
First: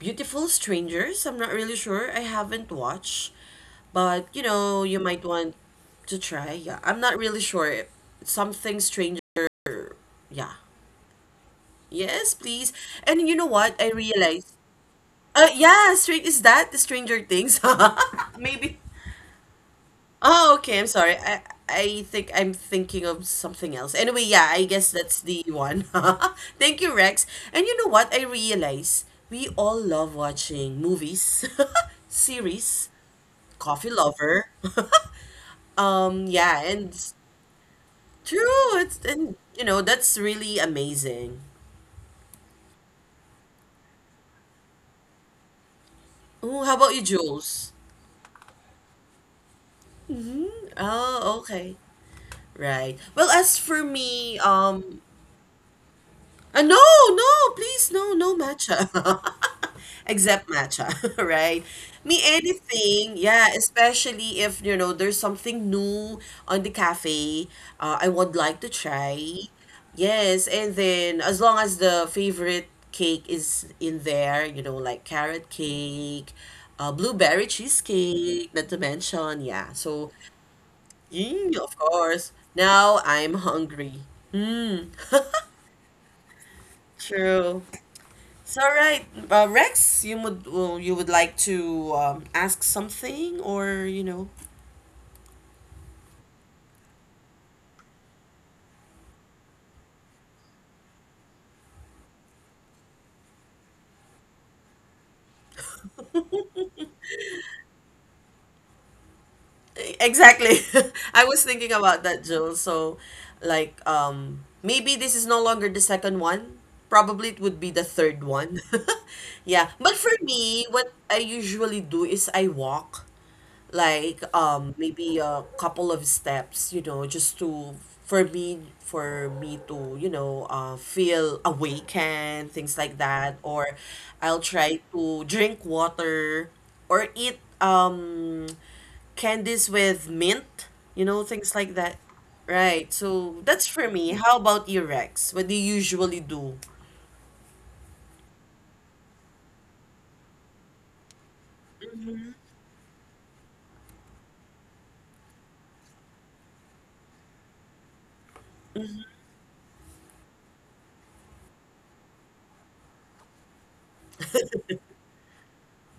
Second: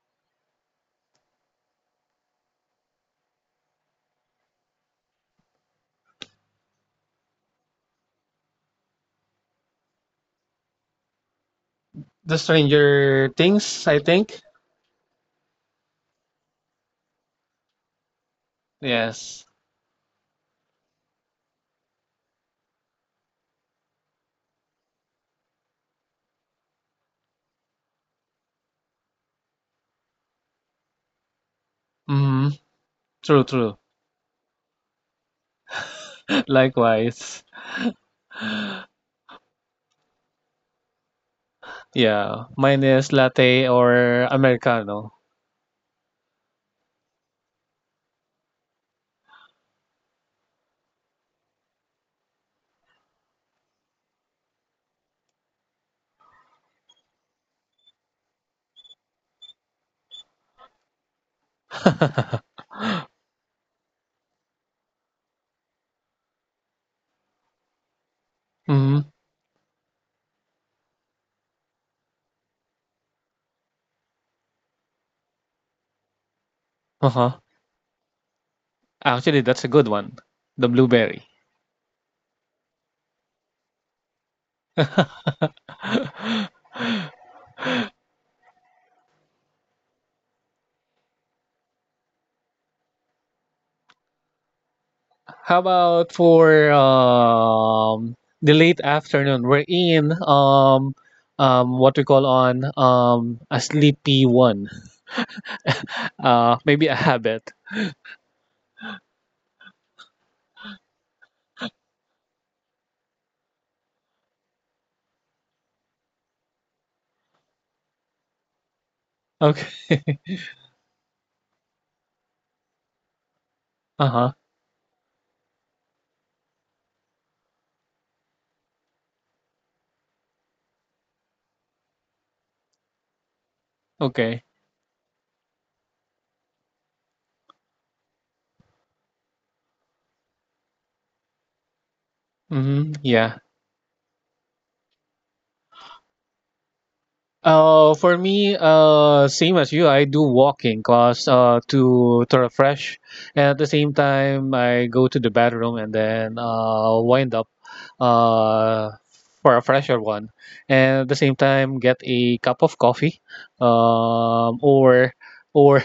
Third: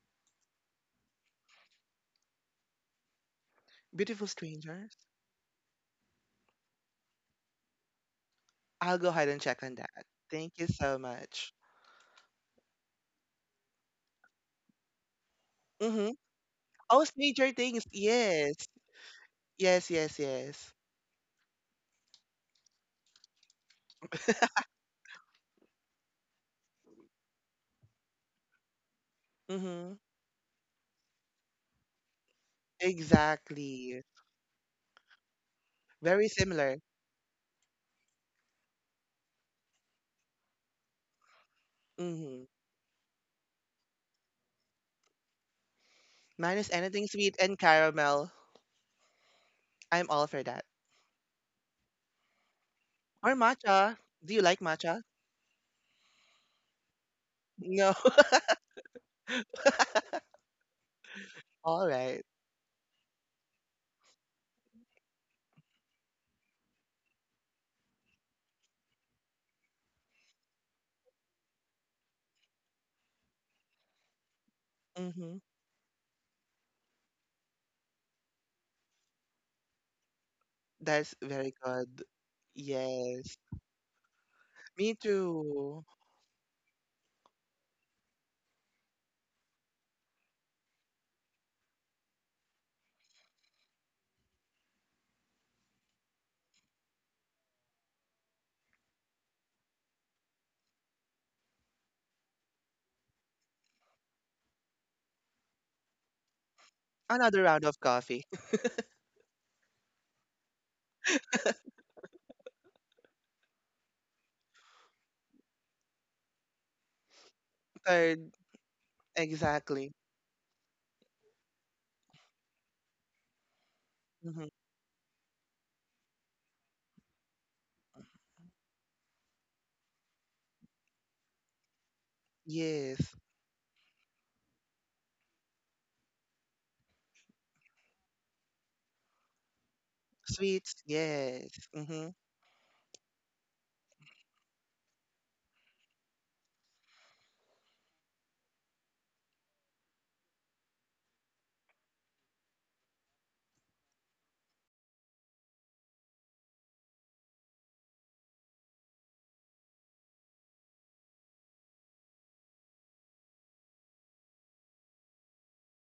B: Beautiful Strangers. I'm not really sure. I haven't watched,
C: Beautiful
B: but
C: Strangers.
B: you might want to try. Yeah, I'm not really sure. Something
C: I'll go
B: strange.
C: ahead and check on that.
B: Yeah.
C: Thank you so much.
B: Yes,
A: The
B: please.
A: Stranger
B: And you know what?
A: Things,
B: I
A: I think.
B: realized. Uh, yeah,
C: Mm-hmm.
B: straight is that the
C: Oh,
B: Stranger
C: Stranger
B: Things?
C: Things, yes.
B: Maybe.
A: Yes.
C: Yes, yes,
B: Oh,
C: yes.
B: okay. I'm sorry. I think I'm thinking of something else. Anyway, yeah, I guess that's the one. Thank you, Rex. And you know what? I realize we all
C: Mm-hmm.
B: love watching movies,
A: Hmm.
B: series,
A: True, true.
B: coffee
C: Exactly.
B: lover. Um,
C: Very
B: yeah, and
C: similar.
B: it's
A: Likewise.
B: true. It's, and that's really amazing.
C: Mm-hmm.
A: Yeah. Mine is latte or Americano.
B: Oh,
C: Mine
B: how
C: is
B: about you,
C: anything sweet
B: Jules?
C: and caramel. I'm all
B: Mm-hmm.
C: for that.
B: Oh, okay. Right. Well,
C: Or
B: as for
C: matcha.
B: me,
C: Do you like
B: um,
C: matcha?
B: no, no, please,
C: No.
B: no, no matcha. Except matcha, right?
C: All
B: Me,
C: right.
B: anything, yeah, especially if there's something new on the cafe, I would like to try.
A: Hmm.
B: Yes, and then as long as the favorite cake is in there, like carrot
C: Mm-hmm.
B: cake, blueberry
A: Uh-huh.
B: cheesecake, not to mention, yeah.
A: Actually,
B: So,
A: that's a good one. The
C: That's
B: mm,
A: blueberry.
C: very
B: of
C: good.
B: course, now I'm
C: Yes.
B: hungry. Mm.
C: Me too.
B: True. So, right, Rex, you would like to ask something.
A: How about for the late afternoon? We're in what we call on a sleepy one. Maybe a
C: Another
A: habit.
C: round of coffee.
B: Exactly. I was thinking about that, Jill. So, like, maybe this is no longer the second one. Probably it would be the third
C: Third,
B: one. Yeah,
A: Okay.
B: but
C: exactly.
B: for me, what I usually do is I walk. like
A: Uh-huh.
C: Mm-hmm.
B: um maybe a couple of steps just to for me to feel awakened, things like that,
C: Yes.
B: or I'll
A: Okay.
B: try to drink water or eat candies with mint
C: Sweets,
B: you know things
C: yes.
B: like that,
C: Mm-hmm.
B: right?
A: Hmm.
B: So
A: Yeah.
B: that's for me. How about you, Rex? What do you usually do?
A: For me, same as you, I do walking cause to refresh, and at the same time I go to the bathroom and then wind up uh for a fresher one, and at the same time get a cup of coffee, um or or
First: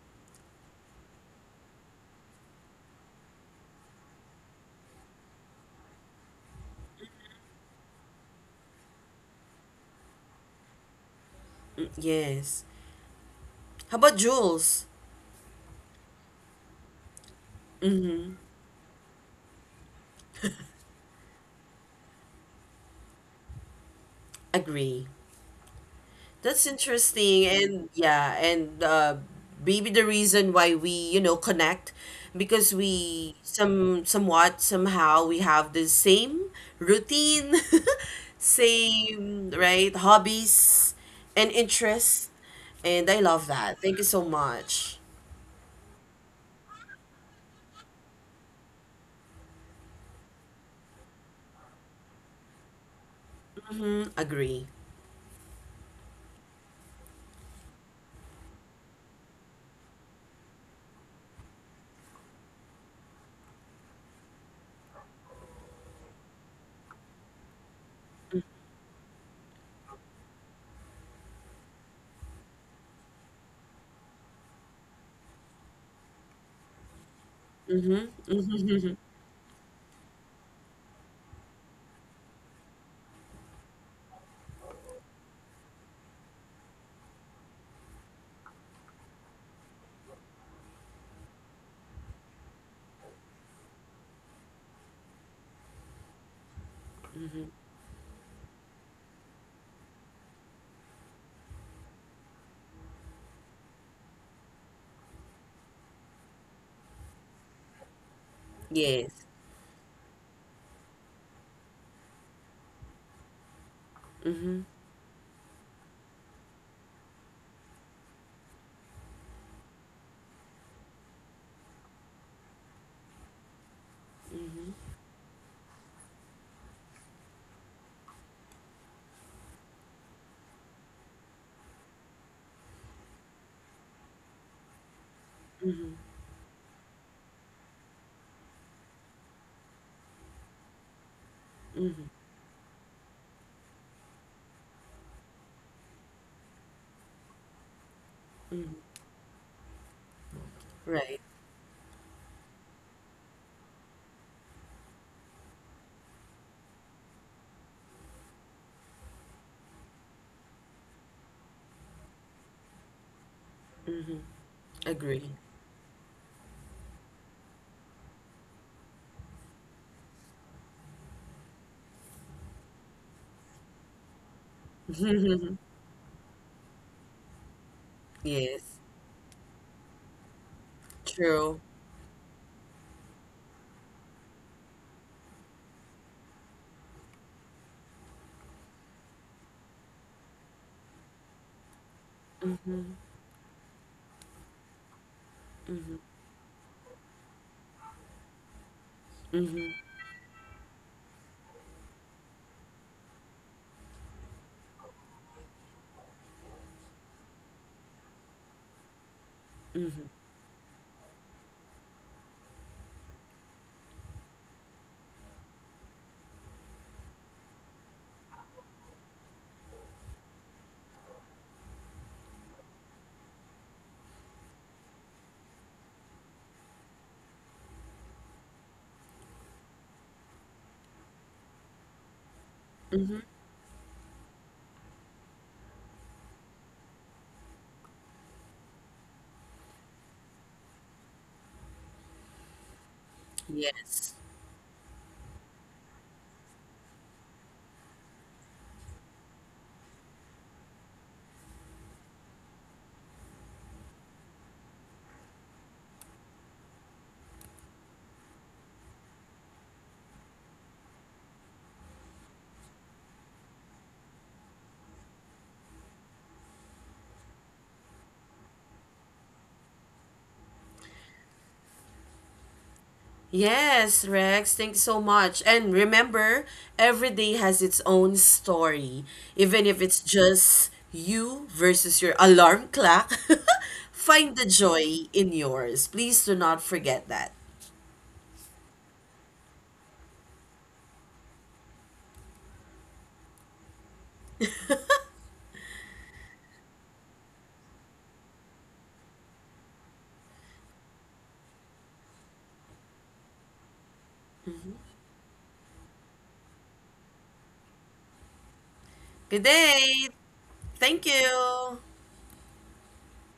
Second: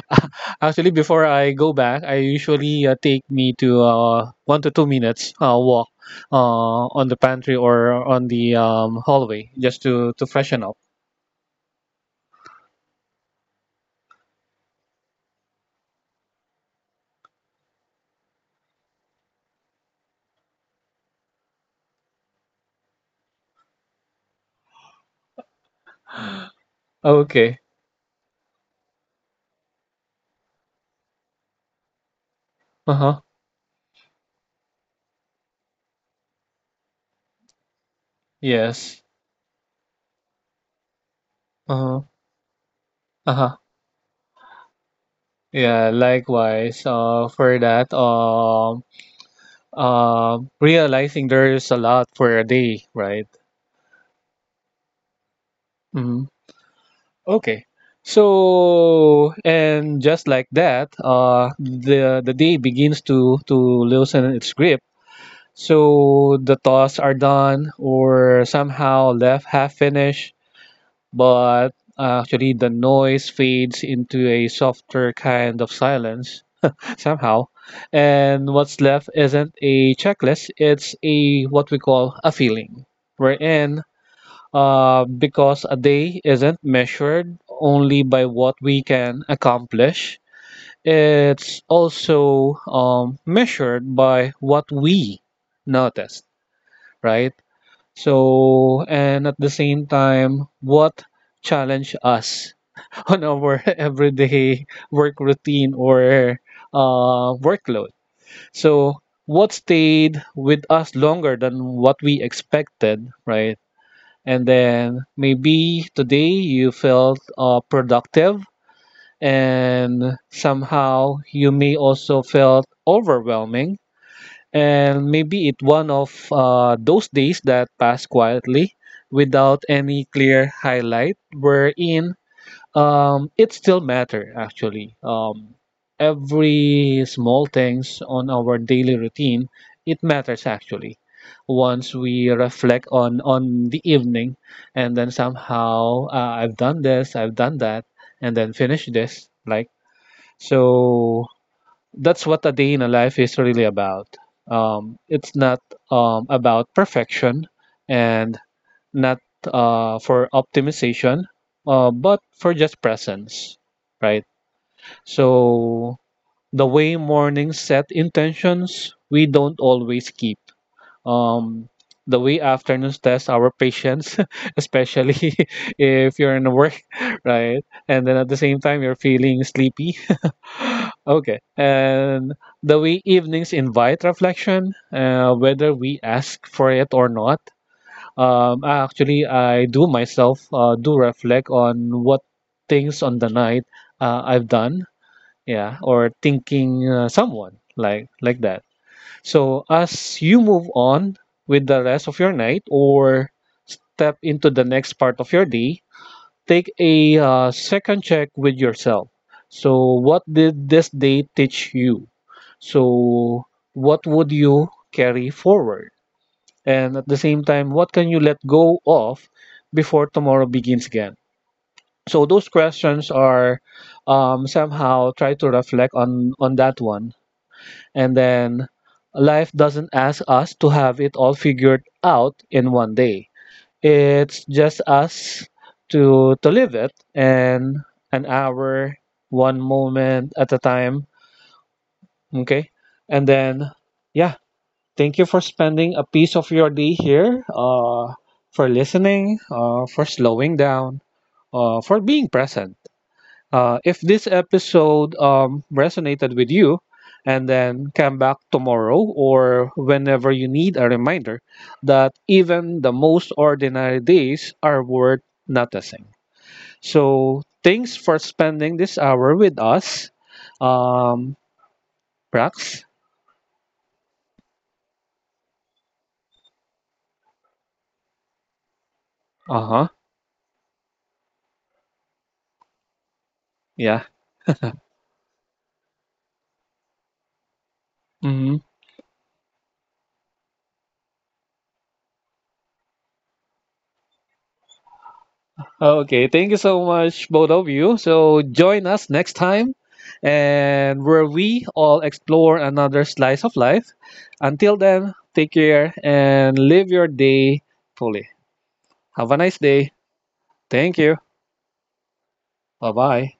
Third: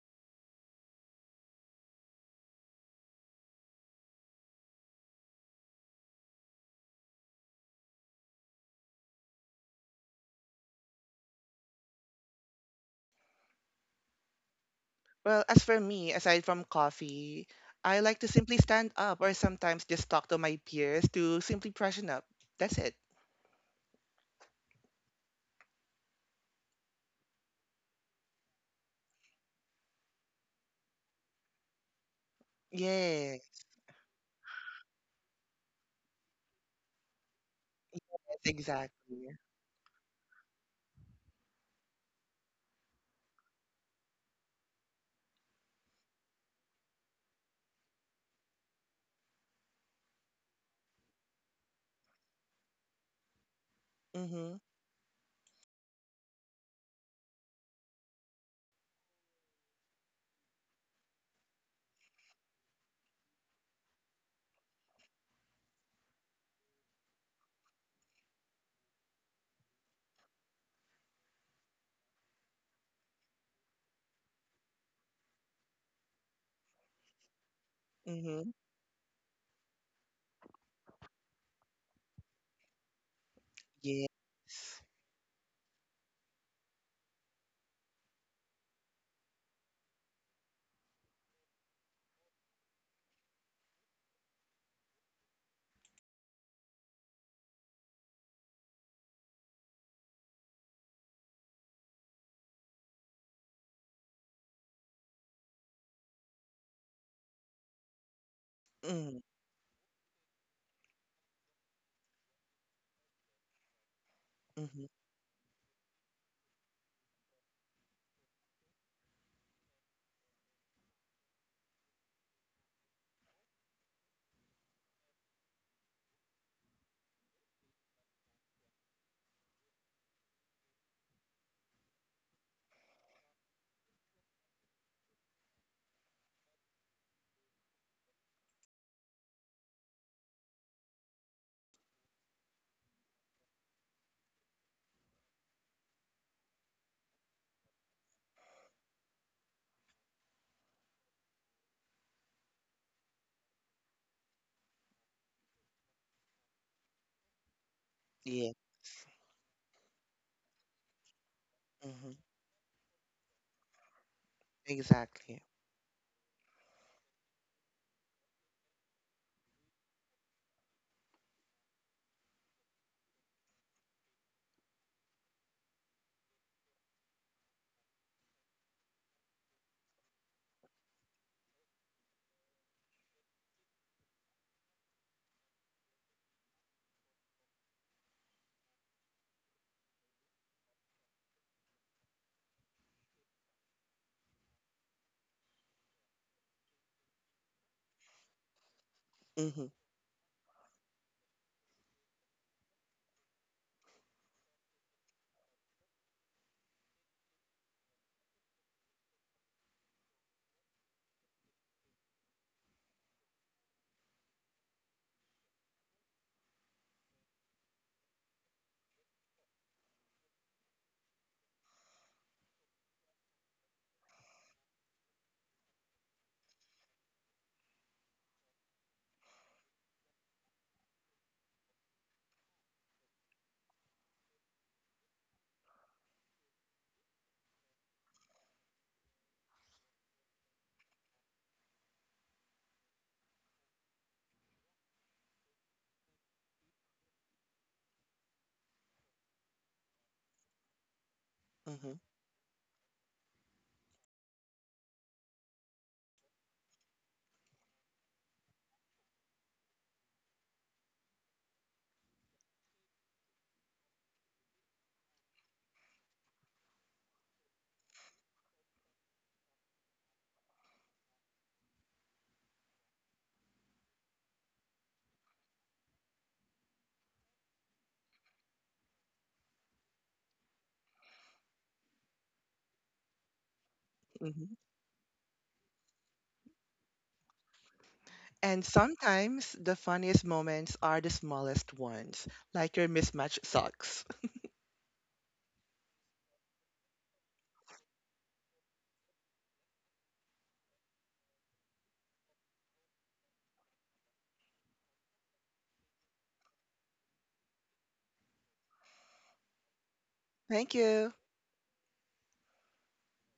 A: actually before I go back I usually take me to 1 to 2 minutes walk on the pantry or on the hallway just to freshen up.
B: Mm, yes. How about Jules?
C: Well, as for me, aside from coffee, I like to simply stand up or sometimes just talk to my peers to simply freshen up. That's it.
B: Agree. That's
A: Oh,
B: interesting.
A: okay.
B: And yeah, and maybe the reason why we connect because
A: Uh-huh.
B: we
C: Yeah.
B: somehow we have the same routine,
C: Yes,
A: Yes.
C: exactly.
B: same, right, hobbies and
A: Uh-huh.
B: interests. And I love
A: Uh-huh.
B: that. Thank you so much.
A: Yeah, likewise. For that, realizing there's a lot for a day, right?
B: Mm,
C: Mm-hmm.
B: agree.
A: Mm-hmm. Okay. So, and just like that, the day begins to loosen its grip. So the thoughts are done or somehow left half finished, but actually the noise fades into a softer kind of silence somehow.
B: Mm-hmm.
A: And
C: Mm-hmm.
A: what's left isn't a checklist, it's a what we call a feeling. Wherein,
C: Yes.
A: because a day isn't measured only by what we can accomplish, it's also measured by what we noticed, right? So, and at the same time, what challenge us on our everyday work routine or workload, so
C: Mm-hmm.
B: Yes.
A: what stayed with us longer than what we expected, right? And
B: Mm-hmm.
C: Mm-hmm.
A: then maybe today you felt productive and somehow you may also felt overwhelming. And maybe it one of those days that passed quietly without any clear highlight, wherein it still matter actually, every small things on our daily routine, it matters actually, once we reflect on the evening, and then somehow I've done this, I've done that, and then finish
B: Hmm.
A: this, like.
B: Right.
A: So that's what a day in a life is really about. It's not about perfection and
C: Yeah.
A: not for optimization,
C: Mm-hmm.
A: but for just presence,
B: Mm-hmm.
A: right?
B: Agree.
C: Exactly.
A: So the way mornings set intentions, we don't always keep. Um, the way afternoons test our patience, especially if you're in work, right? And then at the same
B: Yes.
A: time, you're feeling sleepy. Okay.
B: True.
A: And the way evenings invite reflection, whether we ask for it or not. Actually, I do myself do reflect on what
B: Mm-hmm.
A: things on the night I've done, yeah, or thinking someone like that. So
C: Mm-hmm.
B: Mm-hmm.
A: as you move on with the rest of your night or step into the next part of your day, take a second check with yourself. So what did this day teach you? So what would you carry forward, and at the same time what can you let go of before tomorrow begins again? So those questions are, somehow try to reflect on that one. And then life doesn't ask us to have it all figured out in one
B: Mm-hmm.
A: day, it's just us to live it, and an hour, one moment at a time. Okay. And then
B: Yes.
A: yeah, thank you for spending a piece of your day here, for listening, for slowing down,
C: Mm-hmm.
A: for being present. If this episode resonated with you, and then come back tomorrow or whenever you need a reminder that even the most ordinary days are worth noticing. So, thanks for spending this hour with us, um, Prax.
B: Yes, Rex, thanks so much. And remember, every day has its own story.
A: Uh
B: Even if
A: huh.
B: it's just you versus your alarm clock,
A: Yeah.
B: find the
C: Mm-hmm.
B: joy in yours. Please do not forget that.
A: Mhm.
C: And sometimes the funniest moments are the smallest ones, like your mismatched socks.
A: Okay, thank you so much, both of you. So join us next time and where we all explore another slice of life. Until then, take care and live your day fully. Have a
B: Good
A: nice day.
B: day.
C: Thank
A: Thank
B: Thank
C: you.
A: you.
B: you.
A: Bye bye.